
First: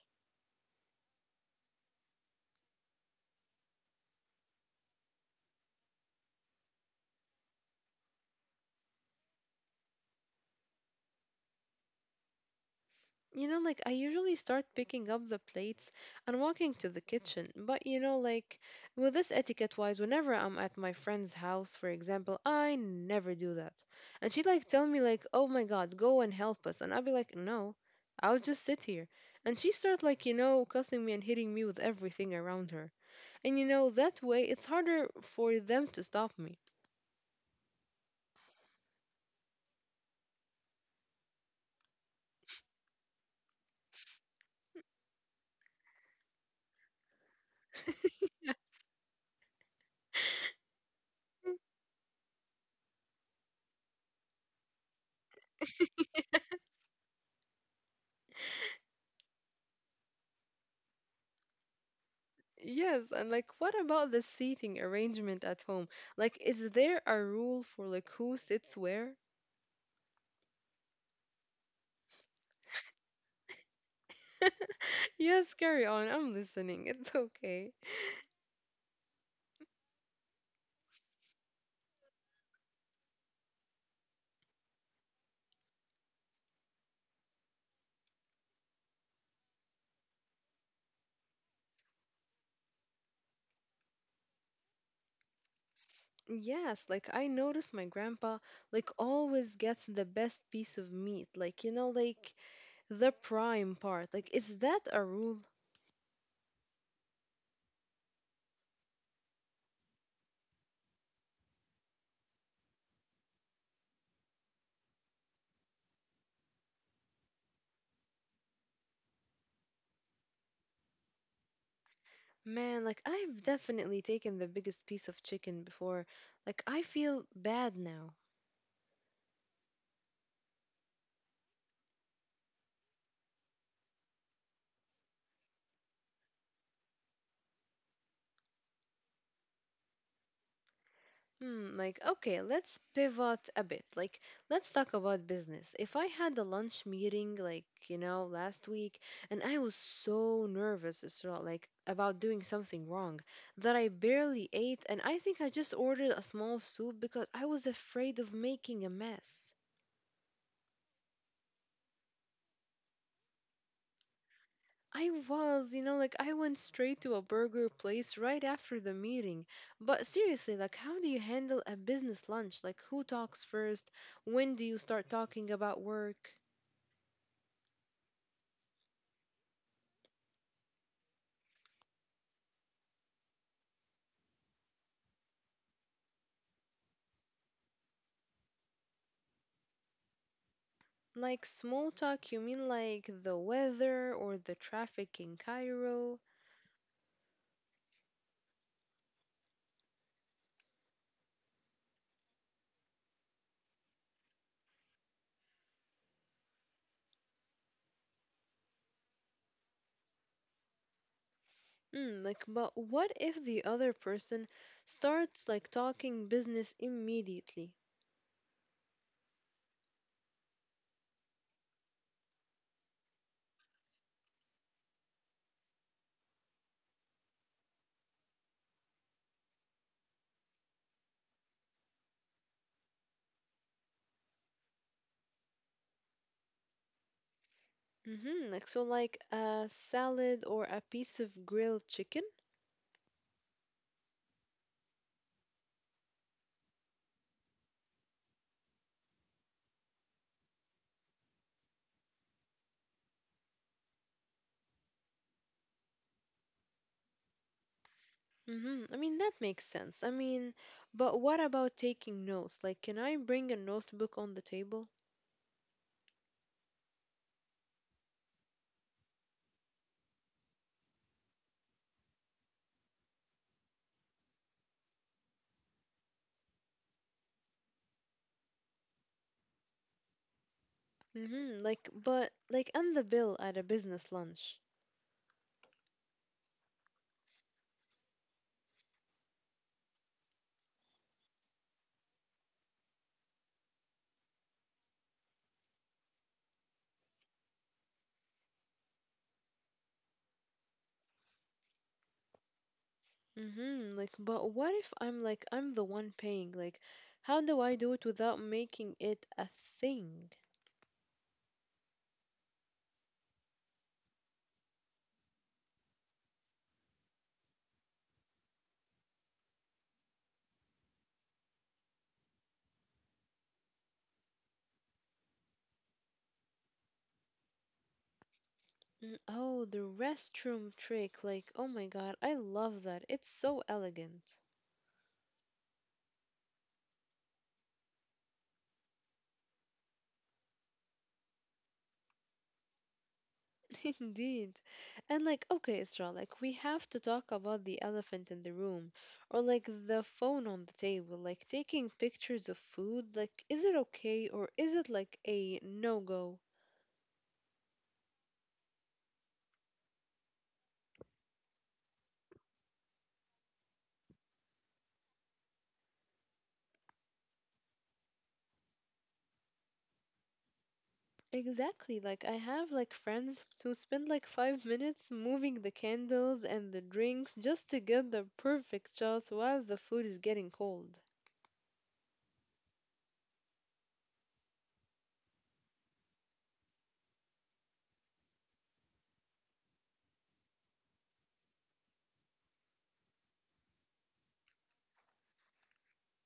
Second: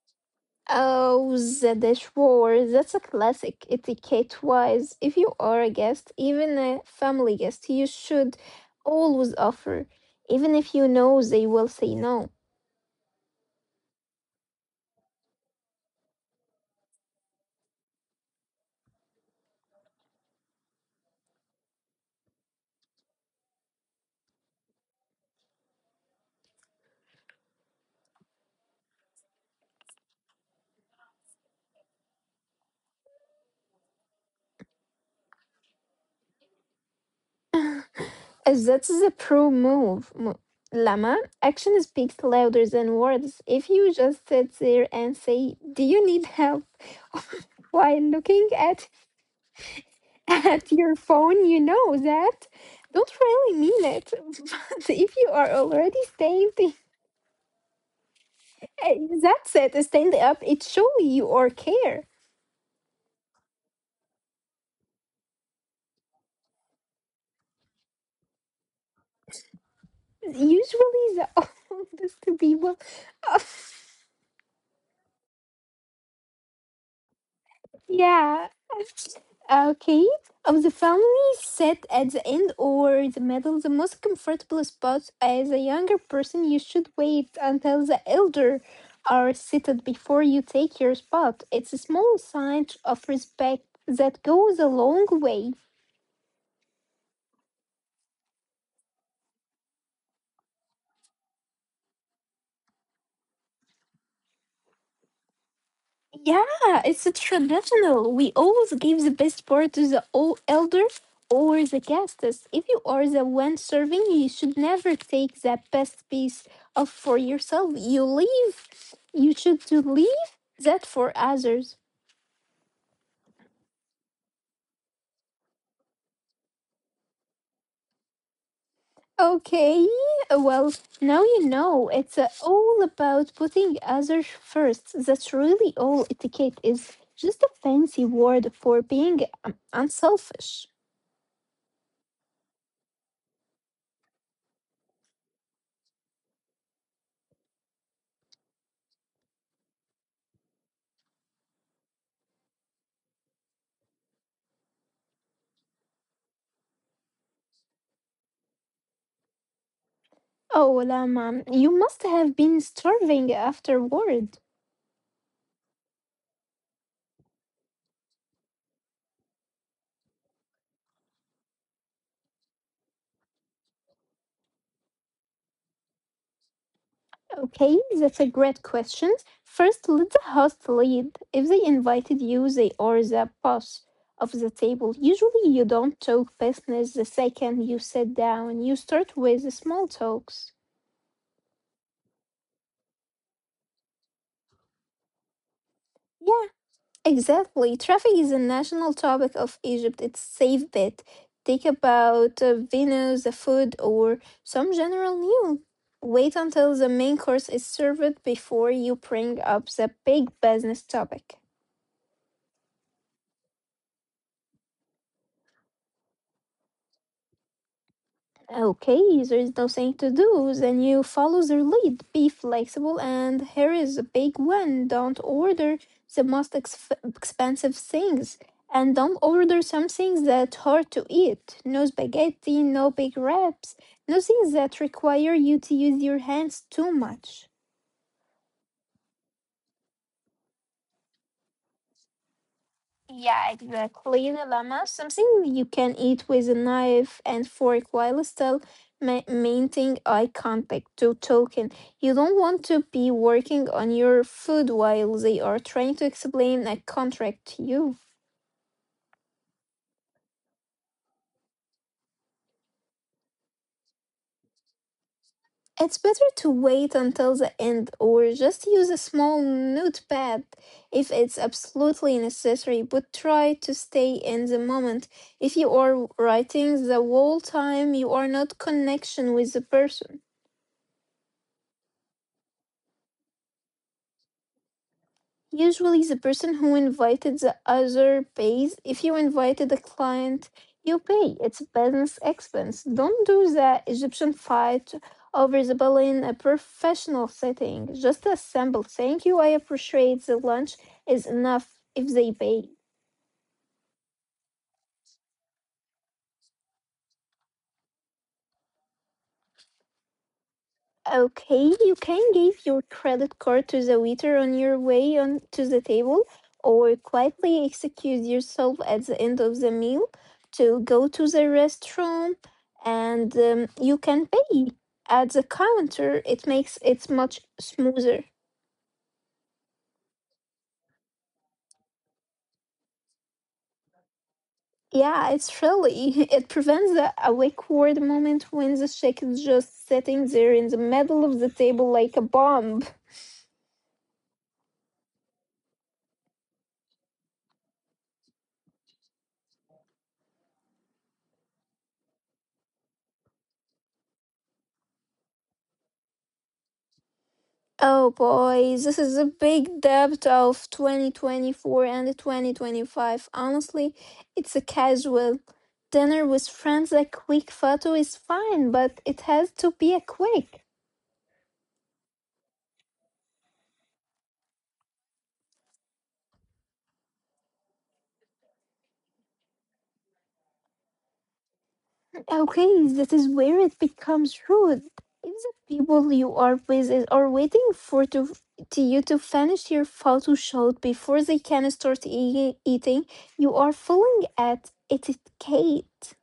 Oh, the dishwasher. That's a classic etiquette-wise. If you are a guest, even a family guest, you should always offer, even if you know they will say no.
Like I usually start picking up the plates and walking to the kitchen, but like with this etiquette wise, whenever I'm at my friend's house, for example, I never do that. And she'd like tell me like, "Oh my God, go and help us," and I'd be like, "No, I'll just sit here." And she start like cussing me and hitting me with everything around her. And that way, it's harder for them to stop me.
As That's the pro move. Lama, action speaks louder than words. If you just sit there and say, "Do you need help?" while looking at at your phone, you know that don't really mean it. But if you are already saved. Eh, That's it. Stand up. It show you or care.
Yes, and like what about the seating arrangement at home? Like, is there a rule for like who sits where?
Usually the oldest people.
Yes, carry on. I'm listening. It's okay.
yeah. Okay. Of the family sit at the end or the middle, the most comfortable spot. As a younger person, you should wait until the elder are seated before you take your spot. It's a small sign of respect that goes a long way.
Yes, like I noticed my grandpa like always gets the best piece of meat. Like, like the prime part. Like, is that a rule?
Yeah, it's a traditional. We always give the best part to the old elder or the guests. If you are the one serving, you should never take the best piece of for yourself. You leave. You should to leave that for others.
Man, like I've definitely taken the biggest piece of chicken before. Like I feel bad now.
Okay, well, now you know it's all about putting others first. That's really all etiquette is. Just a fancy word for being unselfish.
Hmm, like, okay, let's pivot a bit. Like, let's talk about business. If I had a lunch meeting, like, last week, and I was so nervous, Isra, like, about doing something wrong that I barely ate, and I think I just ordered a small soup because I was afraid of making a mess.
Oh, Lama, you must have been starving afterward.
I was, like, I went straight to a burger place right after the meeting. But seriously, like, how do you handle a business lunch? Like, who talks first? When do you start talking about work?
Okay, that's a great question. First, let the host lead. If they invited you, they are the boss of the table. Usually, you don't talk business the second you sit down. You start with small talks.
Like small talk, you mean like the weather or the traffic in Cairo?
Yeah, exactly. Traffic is a national topic of Egypt. It's safe bet. Take about venues, the food, or some general news. Wait until the main course is served before you bring up the big business topic.
Mm, like, but what if the other person starts like talking business immediately?
Okay, there is no saying to do, then you follow their lead. Be flexible, and here is a big one. Don't order the most expensive things, and don't order some things that hard to eat. No spaghetti, no big wraps, no things that require you to use your hands too much.
Mm-hmm. Like, so like a salad or a piece of grilled chicken?
Yeah, exactly. The llama, something you can eat with a knife and fork while still maintaining eye contact to token. You don't want to be working on your food while they are trying to explain a contract to you.
Mm-hmm. I mean, that makes sense. I mean, but what about taking notes? Like, can I bring a notebook on the table?
It's better to wait until the end or just use a small notepad if it's absolutely necessary, but try to stay in the moment. If you are writing the whole time, you are not connection with the person.
Mm-hmm. Like, but like, and the bill at a business lunch?
Usually, the person who invited the other pays. If you invited a client, you pay. It's a business expense. Don't do the Egyptian fight over the bill in a professional setting. Just a simple thank you, I appreciate the lunch is enough if they pay.
Mm-hmm. Like, but what if I'm like, I'm the one paying? Like, how do I do it without making it a thing?
Okay, you can give your credit card to the waiter on your way on to the table, or quietly excuse yourself at the end of the meal to go to the restroom, and you can pay at the counter. It makes it much smoother.
Mm, oh, the restroom trick. Like, oh my God, I love that. It's so elegant.
Yeah, it's really it prevents the awkward moment when the shake is just sitting there in the middle of the table like a bomb.
Indeed. And like, okay, Isra, like, we have to talk about the elephant in the room or like the phone on the table, like taking pictures of food. Like, is it okay or is it like a no-go?
Oh boy, this is a big debt of 2024 and 2025. Honestly, it's a casual. Dinner with friends, a quick photo is fine, but it has to be a quick.
Exactly. Like I have like friends who spend like 5 minutes moving the candles and the drinks just to get the perfect shot while the food is getting cold.
Okay, that is where it becomes rude. If the people you are with are waiting for to you to finish your photo shoot before they can start eating, you are falling at etiquette.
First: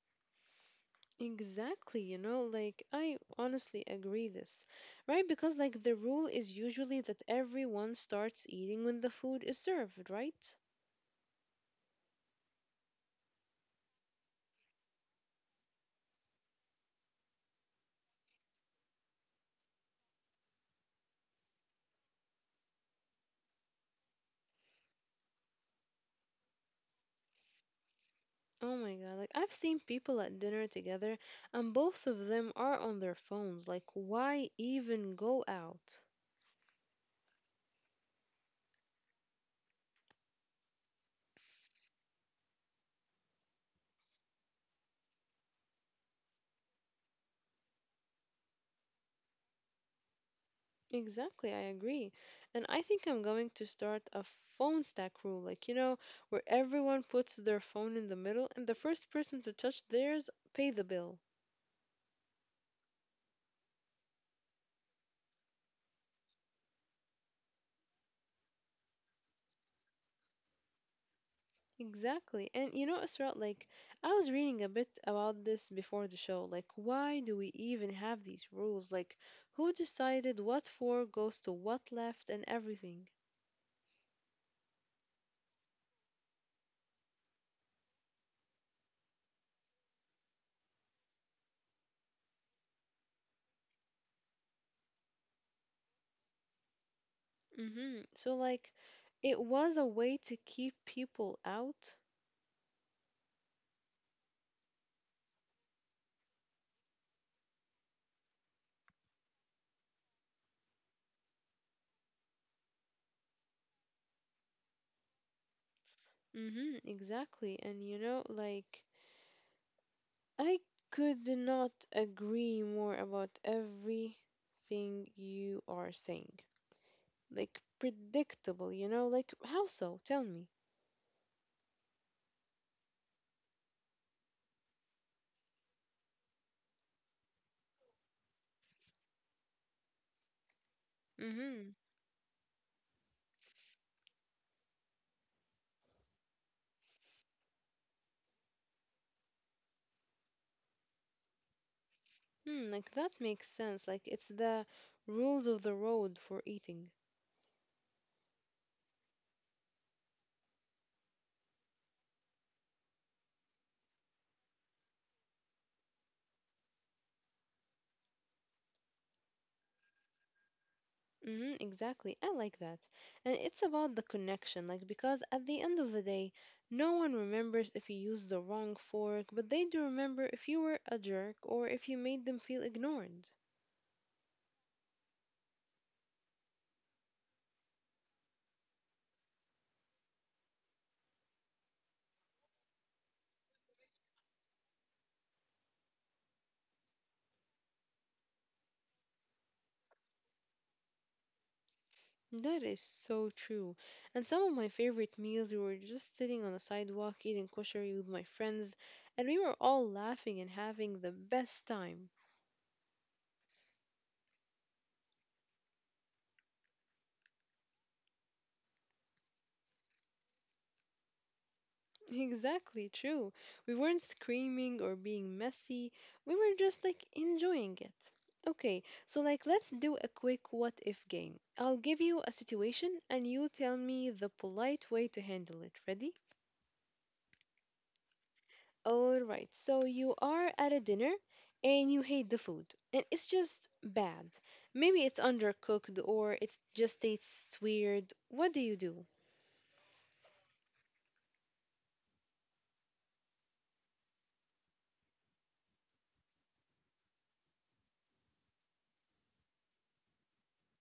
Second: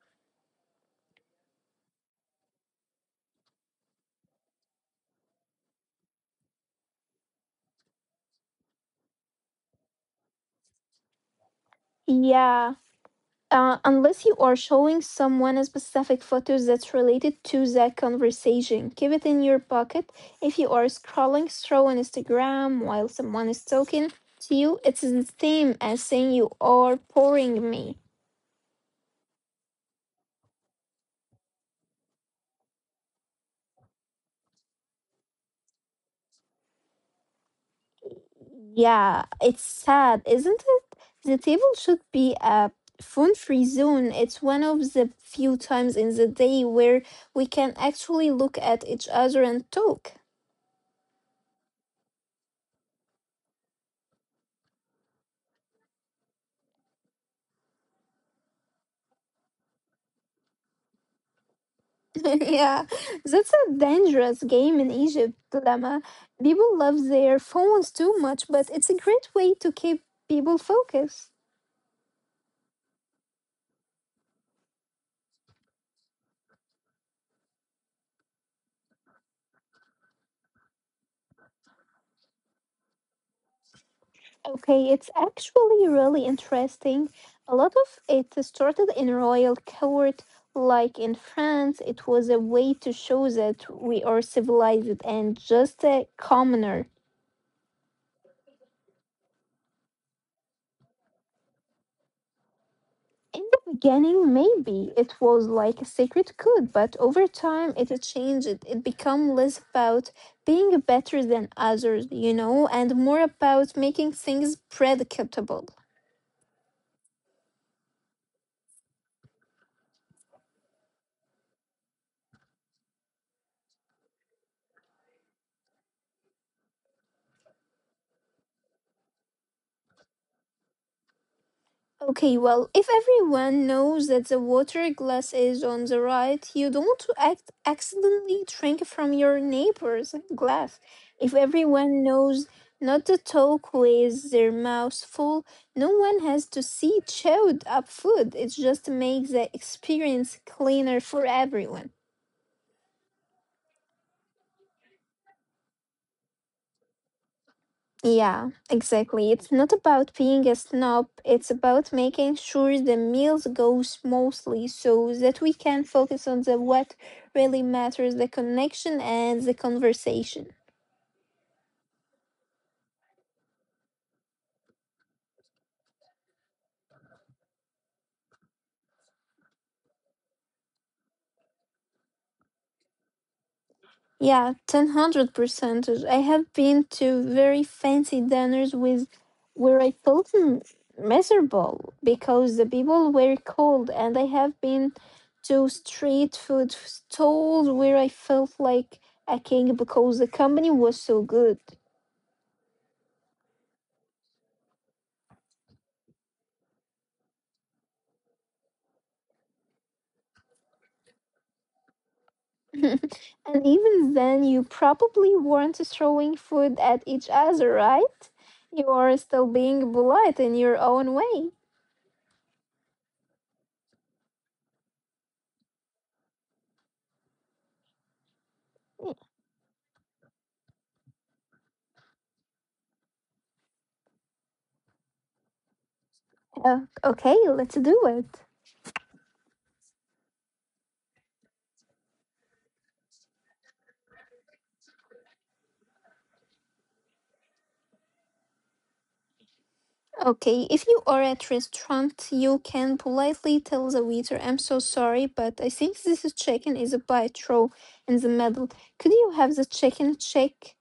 Exactly, like I honestly agree this. Right? Because like the rule is usually that everyone starts eating when the food is served, right?
Yeah. Unless you are showing someone a specific photos that's related to that conversation. Keep it in your pocket. If you are scrolling through on Instagram while someone is talking to you, it's the same as saying you are boring me.
Oh my God, like I've seen people at dinner together and both of them are on their phones. Like why even go out?
Yeah, it's sad, isn't it? The table should be a phone-free zone. It's one of the few times in the day where we can actually look at each other and talk.
Exactly, I agree. And I think I'm going to start a phone stack rule, like, where everyone puts their phone in the middle and the first person to touch theirs pay the bill.
yeah, that's a dangerous game in Egypt, Lama. People love their phones too much, but it's a great way to keep people focused.
Exactly. And Asra, like, I was reading a bit about this before the show. Like, why do we even have these rules? Like, who decided what for goes to what left and everything?
Okay, it's actually really interesting. A lot of it started in royal court, like in France. It was a way to show that we are civilized and just a commoner.
Mm-hmm. So, like, it was a way to keep people out.
In the beginning, maybe it was like a secret code, but over time it changed. It became less about being better than others, you know, and more about making things predictable.
Mm-hmm, exactly. And like, I could not agree more about everything you are saying. Like predictable, you know? Like how so? Tell me.
Okay, well, if everyone knows that the water glass is on the right, you don't act accidentally drink from your neighbor's glass. If
Mm-hmm.
everyone knows not to talk with their mouths full, no one has to see chewed up food. It just makes the experience cleaner for everyone.
Hmm, like that makes sense. Like it's the rules of the road for eating.
Yeah, exactly. It's not about being a snob, it's about making sure the meals go smoothly so that we can focus on the what really matters, the connection and the conversation.
Mm-hmm, exactly. I like that. And it's about the connection, like because at the end of the day, no one remembers if you used the wrong fork, but they do remember if you were a jerk or if you made them feel ignored.
Yeah, 1000% I have been to very fancy dinners with where I felt miserable because the people were cold, and I have been to street food stalls where I felt like a king because the company was so good.
That is so true. And some of my favorite meals, we were just sitting on the sidewalk eating koshari with my friends, and we were all laughing and having the best time.
and even then, you probably weren't throwing food at each other, right? You are still being polite in your own way.
Exactly true. We weren't screaming or being messy. We were just like enjoying it. Okay, so like let's do a quick what if game. I'll give you a situation and you tell me the polite way to handle it. Ready?
Okay, let's do it.
All right, so you are at a dinner and you hate the food, and it's just bad. Maybe it's undercooked or it just tastes weird. What do you do?
Okay, if you are at restaurant, you can politely tell the waiter, "I'm so sorry, but I think this is chicken is a bite row in the middle. Could you have the chicken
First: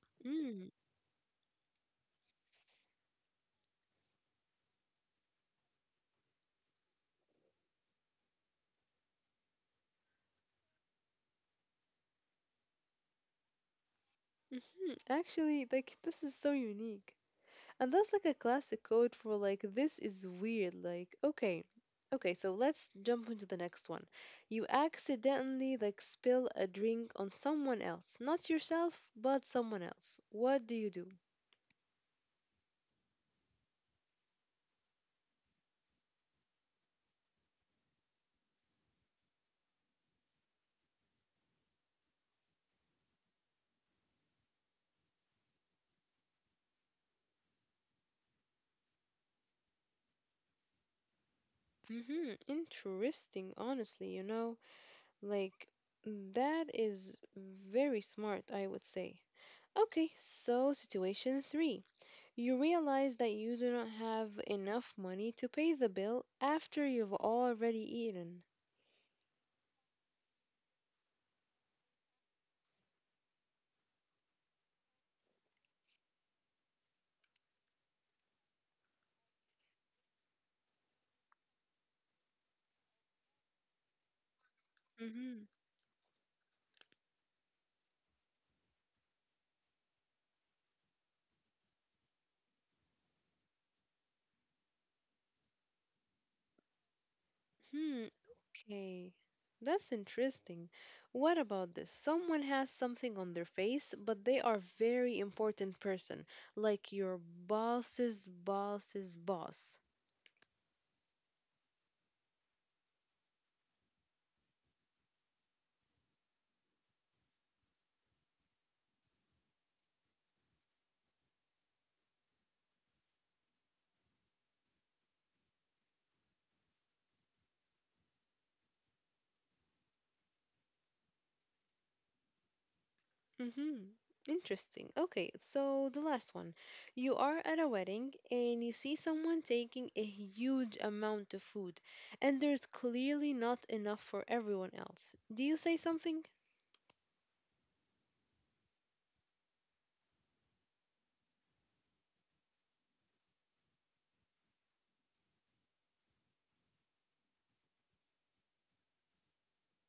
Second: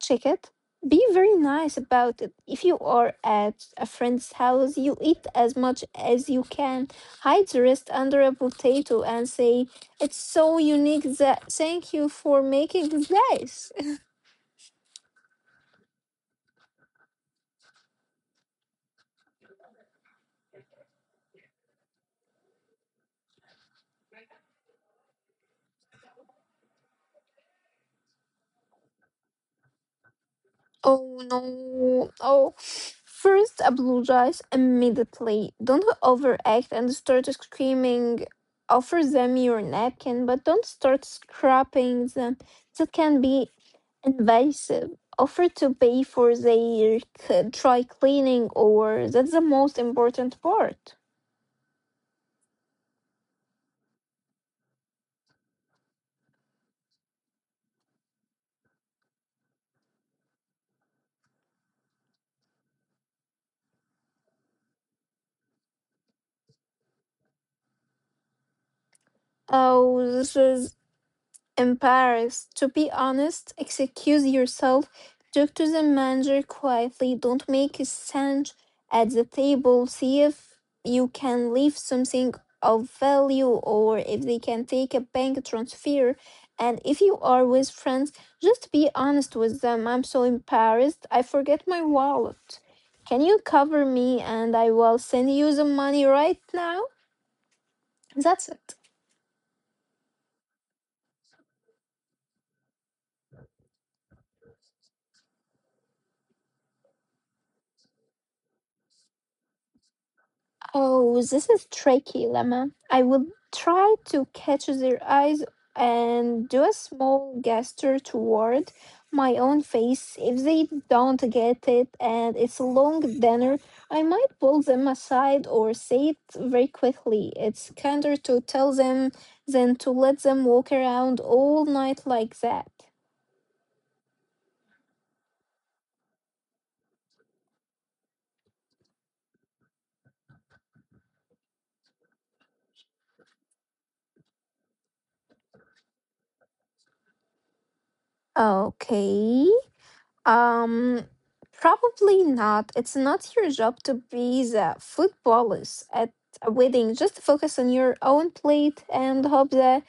check it?"
Mm,
Be very nice about it. If you are at a friend's house, you eat as much as you can. Hide the rest under a potato and say, "It's so unique that thank you for making this."
hmm actually, like this is so unique. And that's like a classic code for like this is weird. Like, okay, okay, so let's jump into the next one. You accidentally like spill a drink on someone else, not yourself, but someone else. What do you do?
Oh no. Oh, first apologize immediately. Don't overact and start screaming. Offer them your napkin, but don't start scrapping them. That can be invasive. Offer to pay for their dry cleaning, or that's the most important part.
Mm-hmm. Interesting, honestly, like that is very smart, I would say. Okay, so situation three. You realize that you do not have enough money to pay the bill after you've already eaten.
Oh, this is in Paris. To be honest, excuse yourself, talk to the manager quietly, don't make a sound at the table, see if you can leave something of value or if they can take a bank
Mm-hmm.
transfer. And if you are with friends, just be honest with them. I'm so embarrassed, I forget my wallet. Can you cover me and I will send you the money right now?
Hmm.
That's it.
Okay. That's interesting. What about this? Someone has something on their face, but they are very important person, like your boss's boss's boss.
Oh, this is tricky, Lemma. I will try to catch their eyes and do a small gesture toward my own face. If they don't get it and it's a long dinner, I might pull them aside or say it very quickly. It's kinder to tell them than to let them walk around all night like that.
Mm-hmm. Interesting. Okay, so the last one. You are at a wedding and you see someone taking a huge amount of food, and there's clearly not enough for everyone else. Do you say something?
Okay. Um, Probably not. It's not your job to be the food police at a wedding. Just focus on your own plate and hope the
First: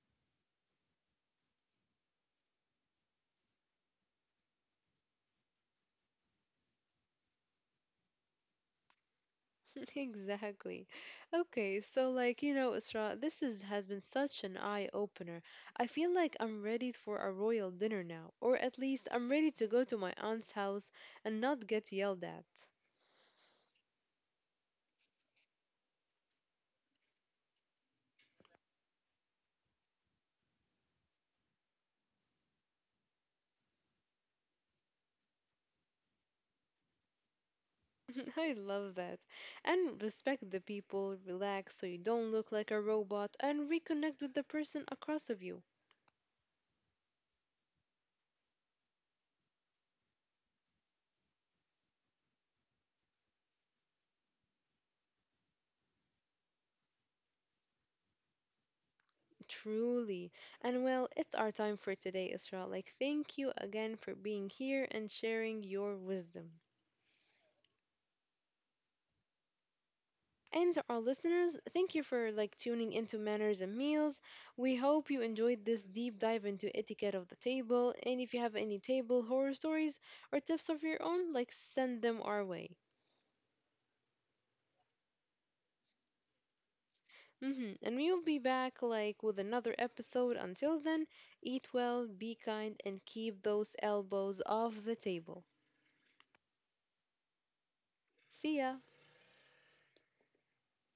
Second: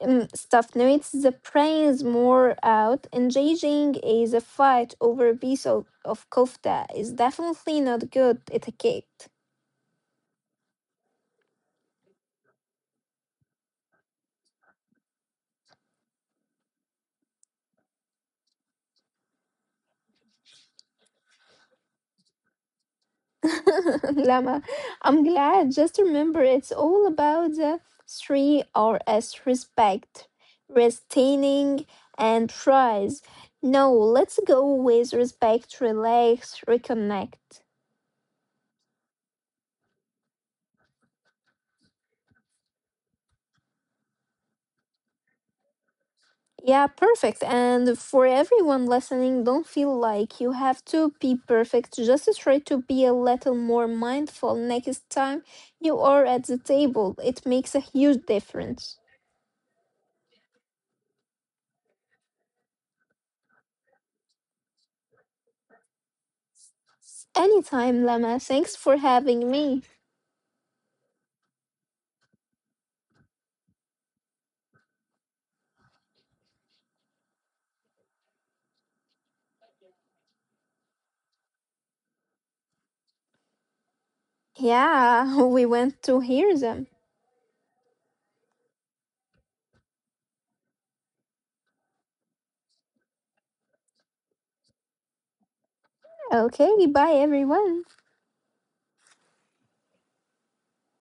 staff narrates the praise more out. Engaging is a fight over a piece of kofta is definitely not good etiquette.
Exactly. Okay, so like, Isra, this is has been such an eye opener. I feel like I'm ready for a royal dinner now, or at least I'm ready to go to my aunt's house and not get yelled at.
Lama, I'm glad. Just remember, it's all about the three R's respect, retaining, and prize. No, let's go with respect, relax, reconnect.
I love that. And respect the people, relax so you don't look like a robot, and reconnect with the person across of you.
Yeah, perfect. And for everyone listening, don't feel like you have to be perfect. Just try to be a little more mindful next time you are at the table. It makes a huge difference.
Truly. And well, it's our time for today, Isra. Like, thank you again for being here and sharing your wisdom.
Anytime, Lama. Thanks for having me.
And to our listeners, thank you for like tuning into Manners and Meals. We hope you enjoyed this deep dive into etiquette of the table. And if you have any table horror stories or tips of your own, like send them our way.
Yeah, we went to hear them.
Hmm. And we'll be back like with another episode. Until then, eat well, be kind, and keep those elbows off the table.
Okay, bye everyone.
See ya.